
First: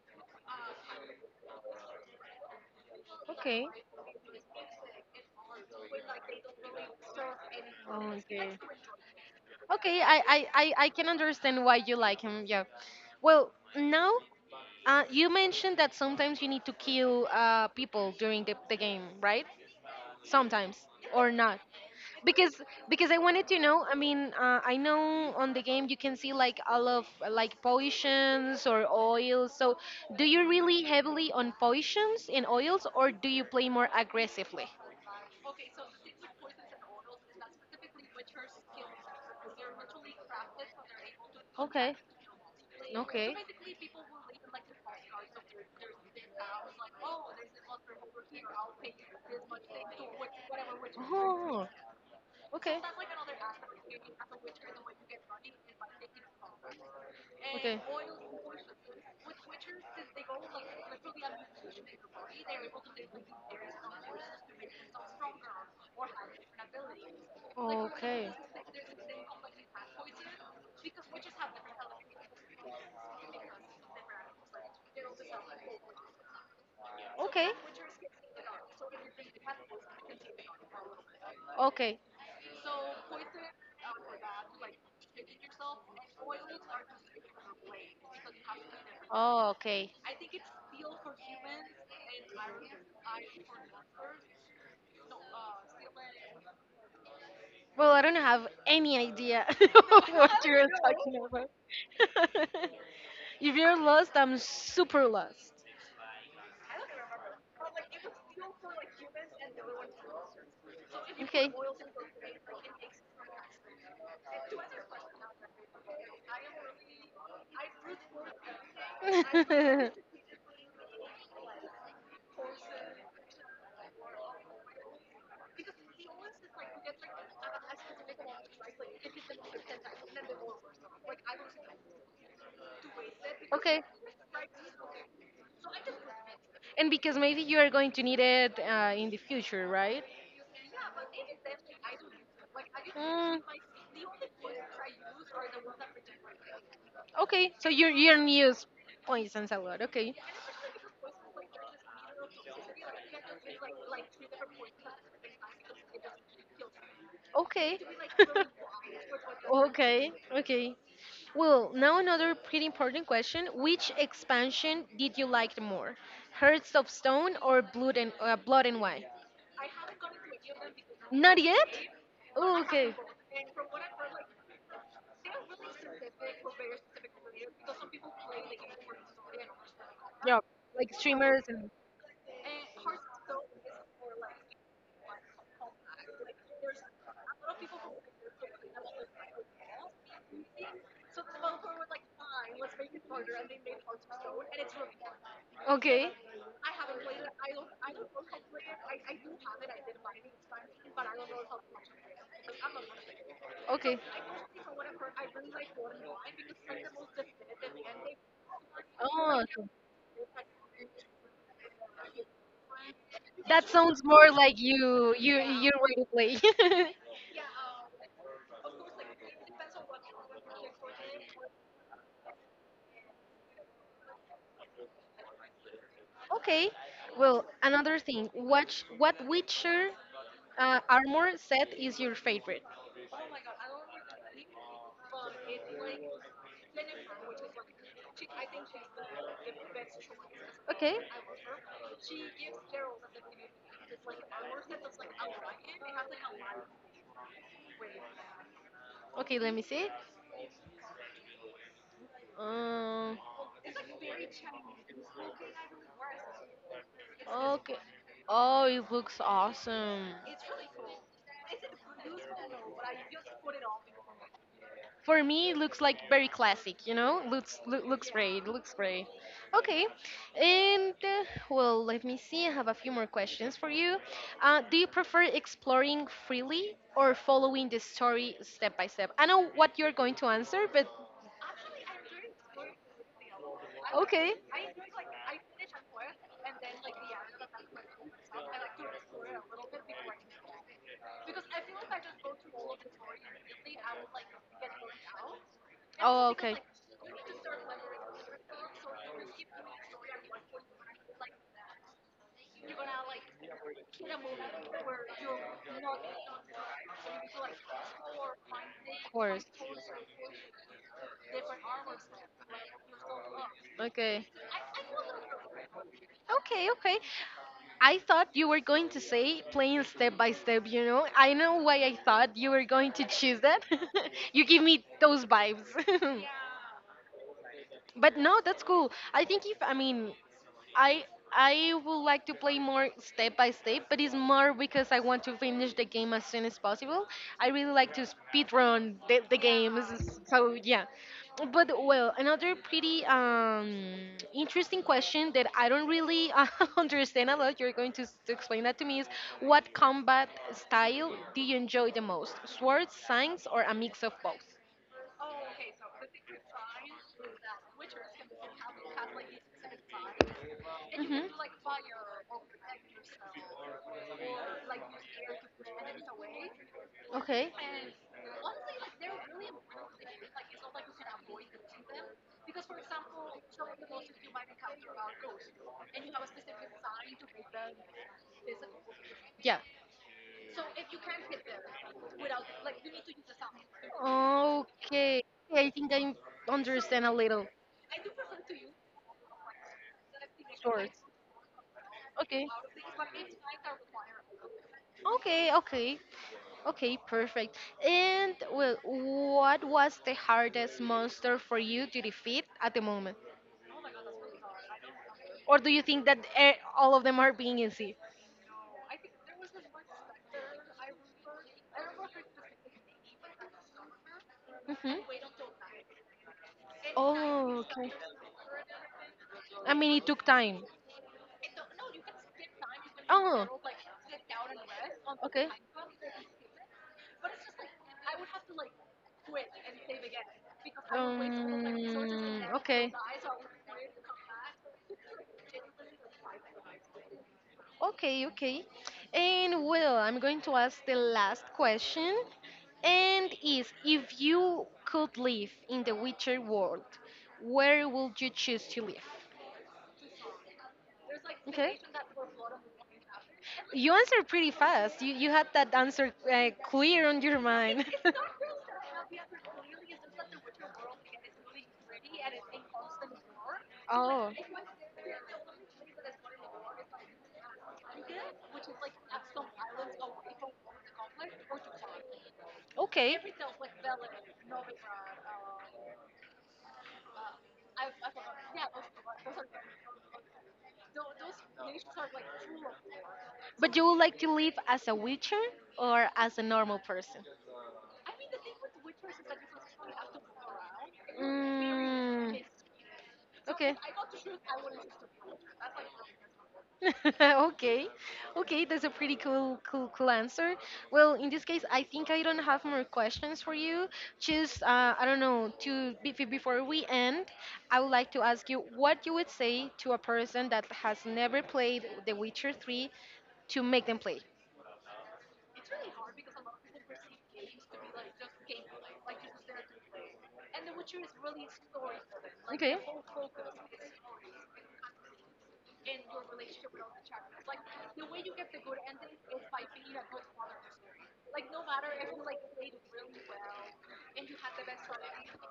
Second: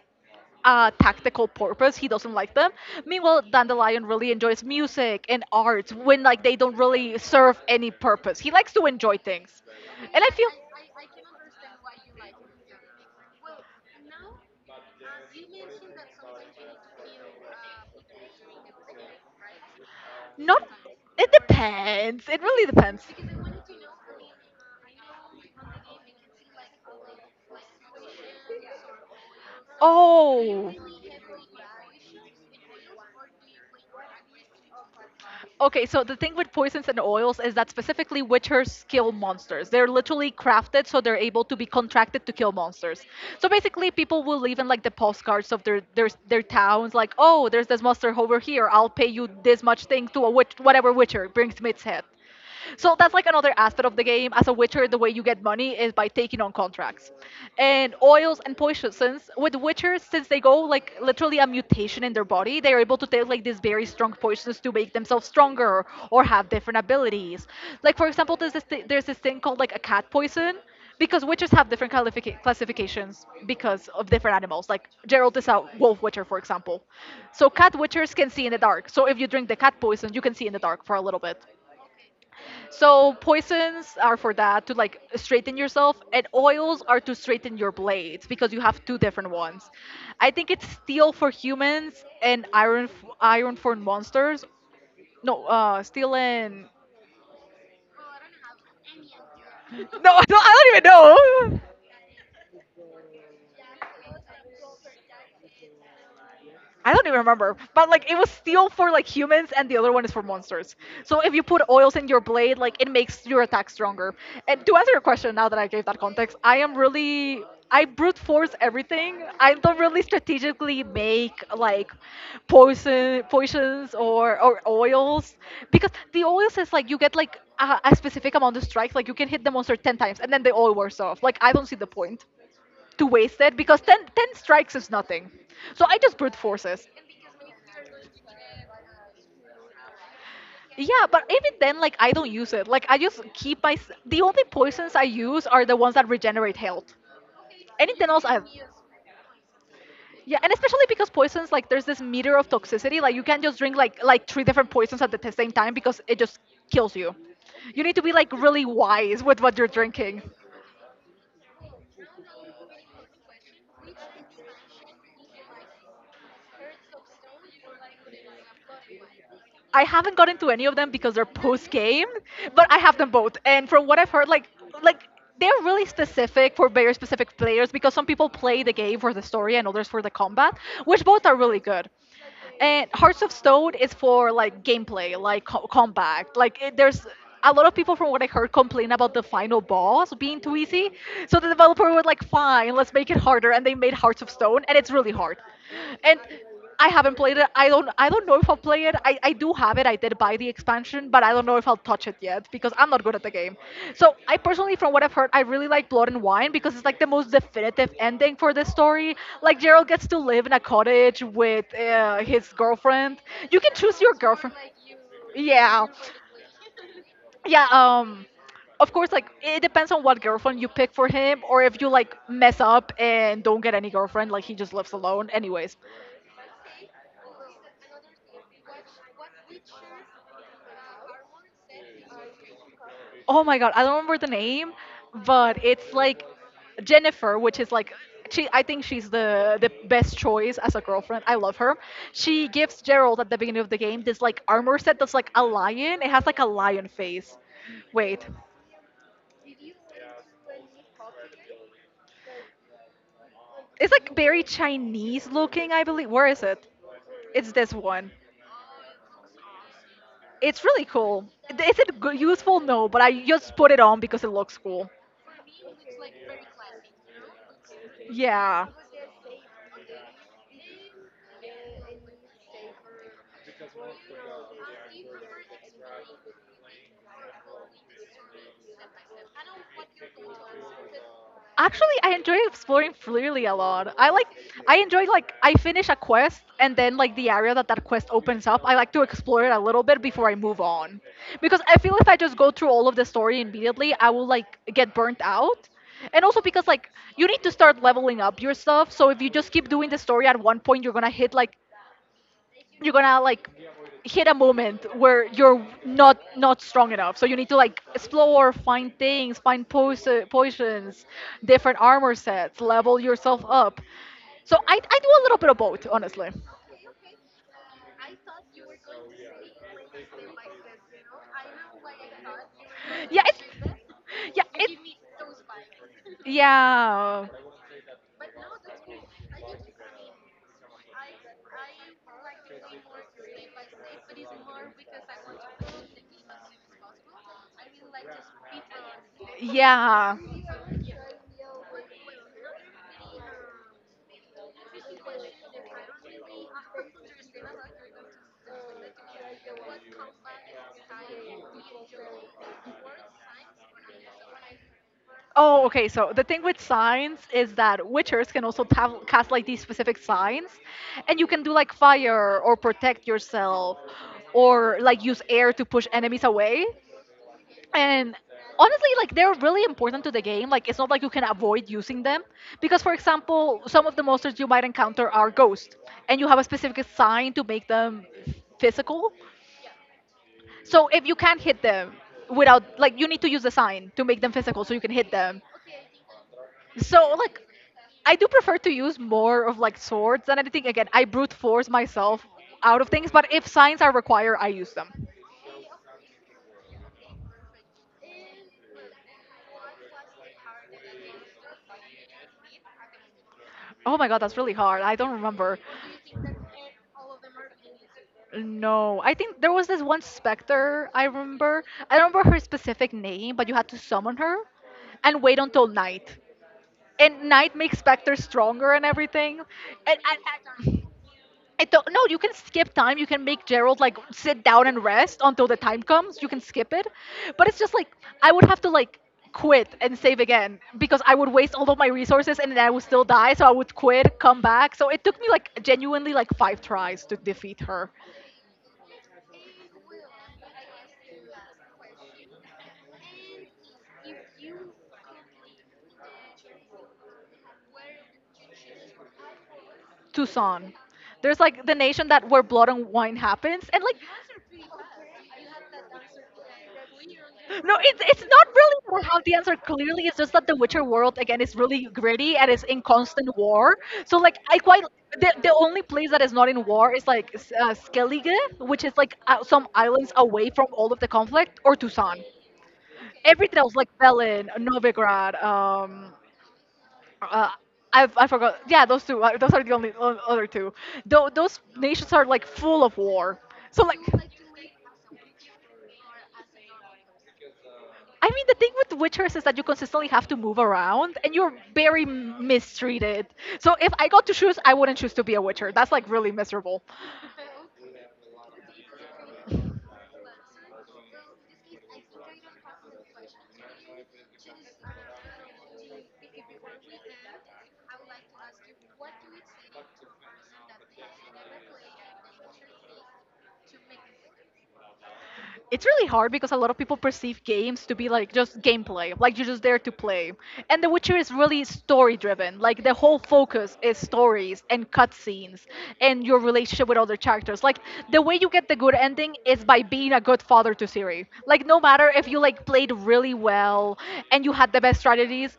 Speaker 1: uh, tactical purpose. He doesn't like them. Meanwhile,
Speaker 2: Okay.
Speaker 1: Dandelion really enjoys music and arts when like they don't really serve any purpose.
Speaker 2: Okay.
Speaker 1: He likes to enjoy things,
Speaker 2: Okay, I,
Speaker 1: and
Speaker 2: I,
Speaker 1: I feel.
Speaker 2: I, I can understand why you like him, yeah. Well, now uh, you mentioned that sometimes you need to kill uh, people during the, the game, right? Sometimes
Speaker 1: Not.
Speaker 2: or not
Speaker 1: It
Speaker 2: because
Speaker 1: depends. It
Speaker 2: because I
Speaker 1: really
Speaker 2: wanted
Speaker 1: depends.
Speaker 2: to know I mean uh, I know on the game you can see like all of uh, like potions or oils so do you really
Speaker 1: Oh.
Speaker 2: heavily on potions and oils or do you play more aggressively
Speaker 1: Okay, so the thing with poisons and oils is that specifically witchers kill monsters. They're literally crafted so they're able to be
Speaker 2: okay.
Speaker 1: contracted to kill monsters.
Speaker 2: Okay.
Speaker 1: So basically, people will leave in like the postcards of their their their towns, like, oh, there's this monster over here. I'll pay you this much thing to a witch, whatever witcher
Speaker 2: Oh,
Speaker 1: brings to its head.
Speaker 2: okay.
Speaker 1: So that's like another aspect of the game. As a Witcher, the way you get money is by taking on contracts.
Speaker 2: Okay.
Speaker 1: And oils and poisons, with Witchers, since they go like literally a mutation in their body, they are able to take like these very strong poisons to make themselves stronger or have different abilities. Like for example, there's this thi- there's this thing called like a cat poison. Because witches have different qualifica- classifications
Speaker 2: Okay.
Speaker 1: because of different animals. Like Gerald is a wolf witcher, for example.
Speaker 2: Okay.
Speaker 1: So cat witchers can see in the dark. So if you drink the cat poison, you can see in the dark for a little bit.
Speaker 2: Okay.
Speaker 1: So poisons are for that to like straighten yourself, and oils are to straighten your blades because you have two different
Speaker 2: Oh,
Speaker 1: ones.
Speaker 2: okay.
Speaker 1: I think it's steel for humans and iron f- iron for monsters. No, uh, steel and
Speaker 2: Well, I don't have any idea
Speaker 1: no,
Speaker 2: of
Speaker 1: no,
Speaker 2: what you're
Speaker 1: I
Speaker 2: talking about.
Speaker 1: don't even know.
Speaker 2: if you're lost, I'm super lost.
Speaker 1: I don't even remember, but like it was steel for like humans, and the other one is for monsters. So if you put oils in your blade, like it makes your attack stronger. And to answer your question, now that I gave that context, I am really I brute force everything. I don't really strategically make like poison potions or or oils because the oils is like you get like a, a specific amount of strikes. Like you can hit the monster ten times, and then the oil wears off. Like I don't see the point to waste it because
Speaker 2: Okay.
Speaker 1: ten
Speaker 2: okay.
Speaker 1: ten strikes is nothing. So I just brute forces.
Speaker 2: And because maybe you are going to need it uh, in the future, right?
Speaker 1: Yeah, but even then, like I don't use it. Like I just
Speaker 2: Mm.
Speaker 1: keep my. s- The only poisons I use are the ones that regenerate health.
Speaker 2: Okay, so your
Speaker 1: Anything
Speaker 2: your
Speaker 1: else, I
Speaker 2: news points and salad. Okay.
Speaker 1: yeah, and especially because poisons, like there's this meter of toxicity. Like you can't just drink like like three different poisons at the t- same time because it just kills you.
Speaker 2: Okay.
Speaker 1: You need to be like really wise with what you're
Speaker 2: okay.
Speaker 1: drinking.
Speaker 2: Okay. Well, now another pretty important question. Which expansion did you like the more? Hearts of Stone or Blood and uh, Blood and Wine?
Speaker 1: I haven't gotten to any of them because they're
Speaker 2: Not yet?
Speaker 1: post game,
Speaker 2: Oh,
Speaker 1: but I
Speaker 2: okay.
Speaker 1: have them both. And from what I've heard, like like they're really specific for very specific players because some people play the game for the story and others for the
Speaker 2: Yeah,
Speaker 1: combat,
Speaker 2: like
Speaker 1: which both are
Speaker 2: streamers
Speaker 1: really
Speaker 2: and
Speaker 1: good. And Hearts of Stone is for like gameplay, like co- combat. Like it, there's a lot of people from what I heard complain about the final boss being too easy. So the developer was like, "Fine, let's make it harder," and they made Hearts of Stone, and it's really hard.
Speaker 2: okay.
Speaker 1: And I haven't played it. I don't. I don't know I'll play it. I, I do have it. I did buy the expansion, but I don't know if I'll touch it yet because I'm not good at the game.
Speaker 2: Okay.
Speaker 1: So I personally, from what I've heard, I really like Blood and Wine because it's like the most definitive ending for this story.
Speaker 2: Oh,
Speaker 1: Like
Speaker 2: so
Speaker 1: Gerald gets to live in a cottage with uh, his girlfriend. You
Speaker 2: that
Speaker 1: can choose
Speaker 2: sounds
Speaker 1: your
Speaker 2: more like
Speaker 1: girlfriend.
Speaker 2: you you you're
Speaker 1: Yeah,
Speaker 2: ready to play.
Speaker 1: yeah. Um, of course, like it depends on what girlfriend you pick for him, or if you like mess up and don't get any girlfriend, like he just lives alone. Anyways,
Speaker 2: okay. Well, another thing. What what Witcher uh, armor set is your favorite?
Speaker 1: oh my god, I don't remember the name, but it's like Jennifer, which is like she I think she's the the best choice as a
Speaker 2: Okay.
Speaker 1: girlfriend. I love her. She gives Gerald at the beginning of the game this like armor set that's like a lion. It has like a lion face. Wait.
Speaker 2: Okay, let me see. Um,
Speaker 1: It's like very Chinese looking, I believe. Where is it? It's this
Speaker 2: Okay.
Speaker 1: one.
Speaker 2: Oh, it looks awesome.
Speaker 1: It's really cool. Is it g- useful? No, but I just put it on because it looks cool.
Speaker 2: For me, it looks like very classic, you know? Looks loo- looks great,
Speaker 1: Yeah.
Speaker 2: looks great. Okay, and uh, well, let me see. I have a few more questions for you. Uh, do you prefer exploring freely or following the story step by step? I know what you're going to answer, but
Speaker 1: Actually, I enjoy exploring freely a lot. I like I enjoy like I finish a quest, and then like the area that that quest opens up, I like to explore it a little bit before I move on, because I feel if I just go through all of the story immediately, I will like get burnt out.
Speaker 2: oh,
Speaker 1: And also
Speaker 2: okay.
Speaker 1: because like you need to start leveling up your stuff, so if you just keep doing the story, at one point you're gonna hit like you're gonna like hit a moment where you're not not strong enough, so you need to like explore, find
Speaker 2: Of
Speaker 1: things,
Speaker 2: course.
Speaker 1: find pos- uh, potions, different armor sets, level yourself up.
Speaker 2: Okay.
Speaker 1: So I, I do a little bit of both, honestly.
Speaker 2: Okay, okay. I thought you were going to say playing step by step, you know? I know why I thought you were going to
Speaker 1: yeah
Speaker 2: choose
Speaker 1: it's,
Speaker 2: that.
Speaker 1: yeah
Speaker 2: you give
Speaker 1: it,
Speaker 2: me those vibes.
Speaker 1: yeah,
Speaker 2: But no, that's cool. I think if I mean, I I would like to play more step by step, but it's more because I want to finish the game as soon as possible. I really like to speed run the, the
Speaker 1: yeah.
Speaker 2: games, so yeah. But well, another pretty um, interesting question that I don't really uh, understand a lot. You're going to, s- to explain that to me is what combat style do you enjoy the most? Swords, signs, or a mix of both?
Speaker 1: Oh, okay. So the thing with signs is that witchers can also tav- cast like these specific signs, and you
Speaker 2: Mhm.
Speaker 1: can do like fire or protect yourself, or like use air to push enemies away.
Speaker 2: Okay.
Speaker 1: And honestly, like they're really important to the game. Like it's not like you can avoid using them, because, for example, some of the monsters you might encounter are ghosts, and you have a specific sign to make them physical.
Speaker 2: Yeah.
Speaker 1: So if you can't hit them without, like, you need to use the sign to make them physical so you can hit
Speaker 2: Okay,
Speaker 1: them.
Speaker 2: I think I understand a
Speaker 1: So, like,
Speaker 2: little.
Speaker 1: I do prefer to use more of like swords than anything. Again,
Speaker 2: Swords.
Speaker 1: I brute force myself
Speaker 2: Okay.
Speaker 1: out of things, but if signs are required, I use them.
Speaker 2: Okay, okay. Okay, perfect. And well, what was the hardest monster for you to defeat at the moment?
Speaker 1: Oh my god, that's really hard. I don't remember.
Speaker 2: Or do you think that eh, all of them are being easy?
Speaker 1: No, I think there was this one specter I remember. I don't remember her specific name, but you had to summon her
Speaker 2: Hmm.
Speaker 1: and wait until night. And night
Speaker 2: Oh,
Speaker 1: makes
Speaker 2: okay.
Speaker 1: Spectre stronger and everything.
Speaker 2: I mean,
Speaker 1: And,
Speaker 2: it
Speaker 1: and,
Speaker 2: took time.
Speaker 1: and I don't, no, you can skip time. You can
Speaker 2: Oh.
Speaker 1: make Gerald like
Speaker 2: Okay.
Speaker 1: sit down and
Speaker 2: Um,
Speaker 1: rest
Speaker 2: okay.
Speaker 1: until the time comes. You can skip it, but it's just like I would have to like quit and save again, because I would waste all of my resources and then I would still die. So I would quit, come back. So it took me like genuinely like five tries to defeat her.
Speaker 2: Okay, okay. And well, I'm going to ask the last question. And is if you could live in the Witcher world, where would you choose to live?
Speaker 1: Tucson. There's like the
Speaker 2: Okay.
Speaker 1: nation that where Blood and Wine happens, and
Speaker 2: You
Speaker 1: like
Speaker 2: answered pretty fast. You you had that answer uh, clear on your
Speaker 1: no,
Speaker 2: mind.
Speaker 1: it's it's not really that I the answer clearly. It's just that the Witcher world again is really gritty and it's in constant war. So like
Speaker 2: Okay.
Speaker 1: I quite the, the only place that is not in war is like S- uh, Skellige, which is like uh, some islands away from all of the conflict, or Tucson. Everything else like Belin, Novigrad, um, uh, I, I forgot. Yeah, those two. uh, Those are the only o- other two. Tho- those nations are like full of war.
Speaker 2: But
Speaker 1: So
Speaker 2: you
Speaker 1: like,
Speaker 2: would like to live as a witcher or as a normal person?
Speaker 1: I mean, the thing with Witchers is that you consistently have to move around, and you're very
Speaker 2: Mm.
Speaker 1: m- mistreated. So
Speaker 2: Okay.
Speaker 1: if I got to choose, I wouldn't choose to be a Witcher. That's like really miserable.
Speaker 2: okay, okay, that's a pretty cool cool cool answer. Well in this case I think I don't have more questions for you just uh, I don't know to be- be- before we end I would like to ask you what you would say to a person that has never played the witcher three to make them play
Speaker 1: It's really hard because a lot of people perceive games to be like just gameplay, like you're just there to play. And The Witcher is really story driven. Like the whole focus is stories and cutscenes and your relationship with other characters. Like the way you get the good ending is by being a good father to Ciri. Like no matter if you like played really well and you had the best strategies,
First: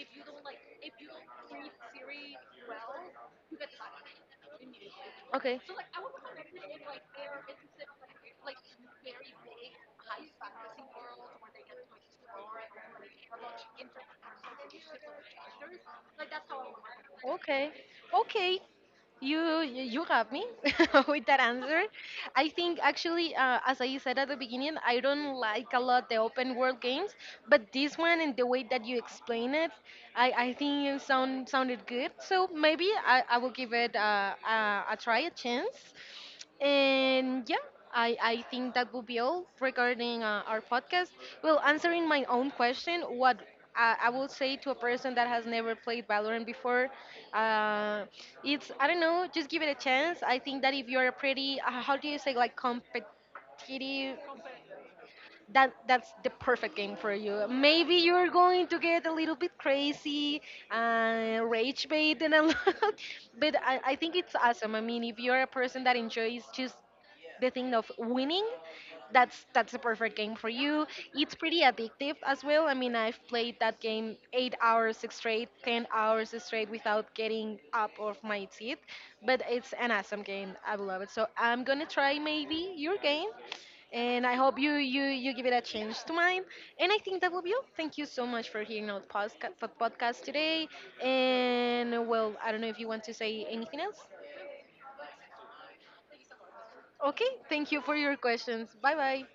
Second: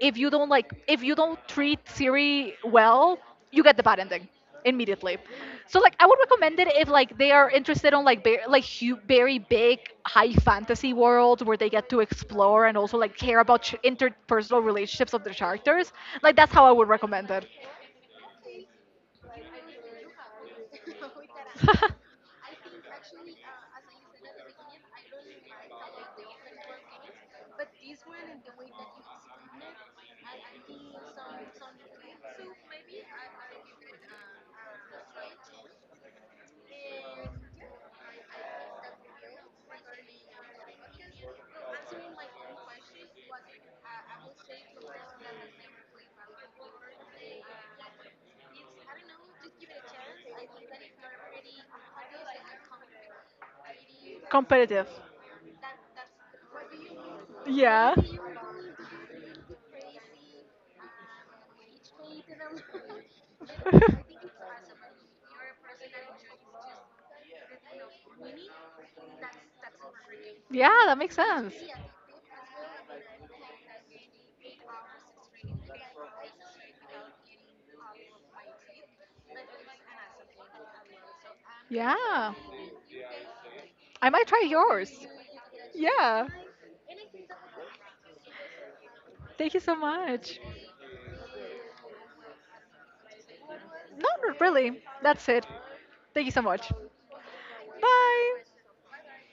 Speaker 1: if you don't like if you don't treat Siri well, you get the bad ending immediately.
Speaker 2: okay.
Speaker 1: So like I would recommend it if like they are interested on like very, like hu- very big high fantasy worlds where they get to explore and also like care about ch- interpersonal relationships of their characters. Like that's how I would recommend it.
Speaker 2: Okay. You you got me with that answer. I think actually, uh, as I said at the beginning, I don't like a lot the open world games, but this one and the way that you explain it, I, I think it sound sounded good. So maybe I, I will give it uh, uh, a try, a chance.
Speaker 1: And yeah, I I think that guilt regarding like because
Speaker 2: And yeah, I, I think that would be all regarding uh, our podcast. Well, answering my own question, what I, I would say to a person that has never played Valorant before, uh, it's, I don't know, just give it a chance. I think that if you're a pretty, uh,
Speaker 1: you
Speaker 2: how do you say, like competitive
Speaker 1: competitive? Competitive. When
Speaker 2: that that's the perfect game for you.
Speaker 1: yeah.
Speaker 2: Maybe you're going to get a little bit crazy and rage bait and a lot, but I, I think it's awesome. I mean, if you're a person that enjoys just the thing of winning, that's that's a perfect game for
Speaker 1: Yeah,
Speaker 2: you.
Speaker 1: that makes
Speaker 2: It's
Speaker 1: sense.
Speaker 2: pretty addictive as well. I mean, I've played that game eight hours straight, ten hours straight without getting up off my seat. But it's an awesome game. I love it. So I'm gonna try
Speaker 1: Yeah.
Speaker 2: maybe your game,
Speaker 1: I
Speaker 2: and
Speaker 1: might
Speaker 2: I
Speaker 1: try
Speaker 2: hope you you
Speaker 1: yours.
Speaker 2: you give it a chance to
Speaker 1: Yeah.
Speaker 2: mine. And I think that will be all. Thank you so much for hearing our podcast
Speaker 1: Thank you
Speaker 2: for
Speaker 1: so
Speaker 2: podcast
Speaker 1: much.
Speaker 2: today. And well, I don't know if you want to say anything else.
Speaker 1: No, not really. That's it. Thank you so much.
Speaker 2: Okay, thank you for your
Speaker 1: Bye.
Speaker 2: questions. Bye bye.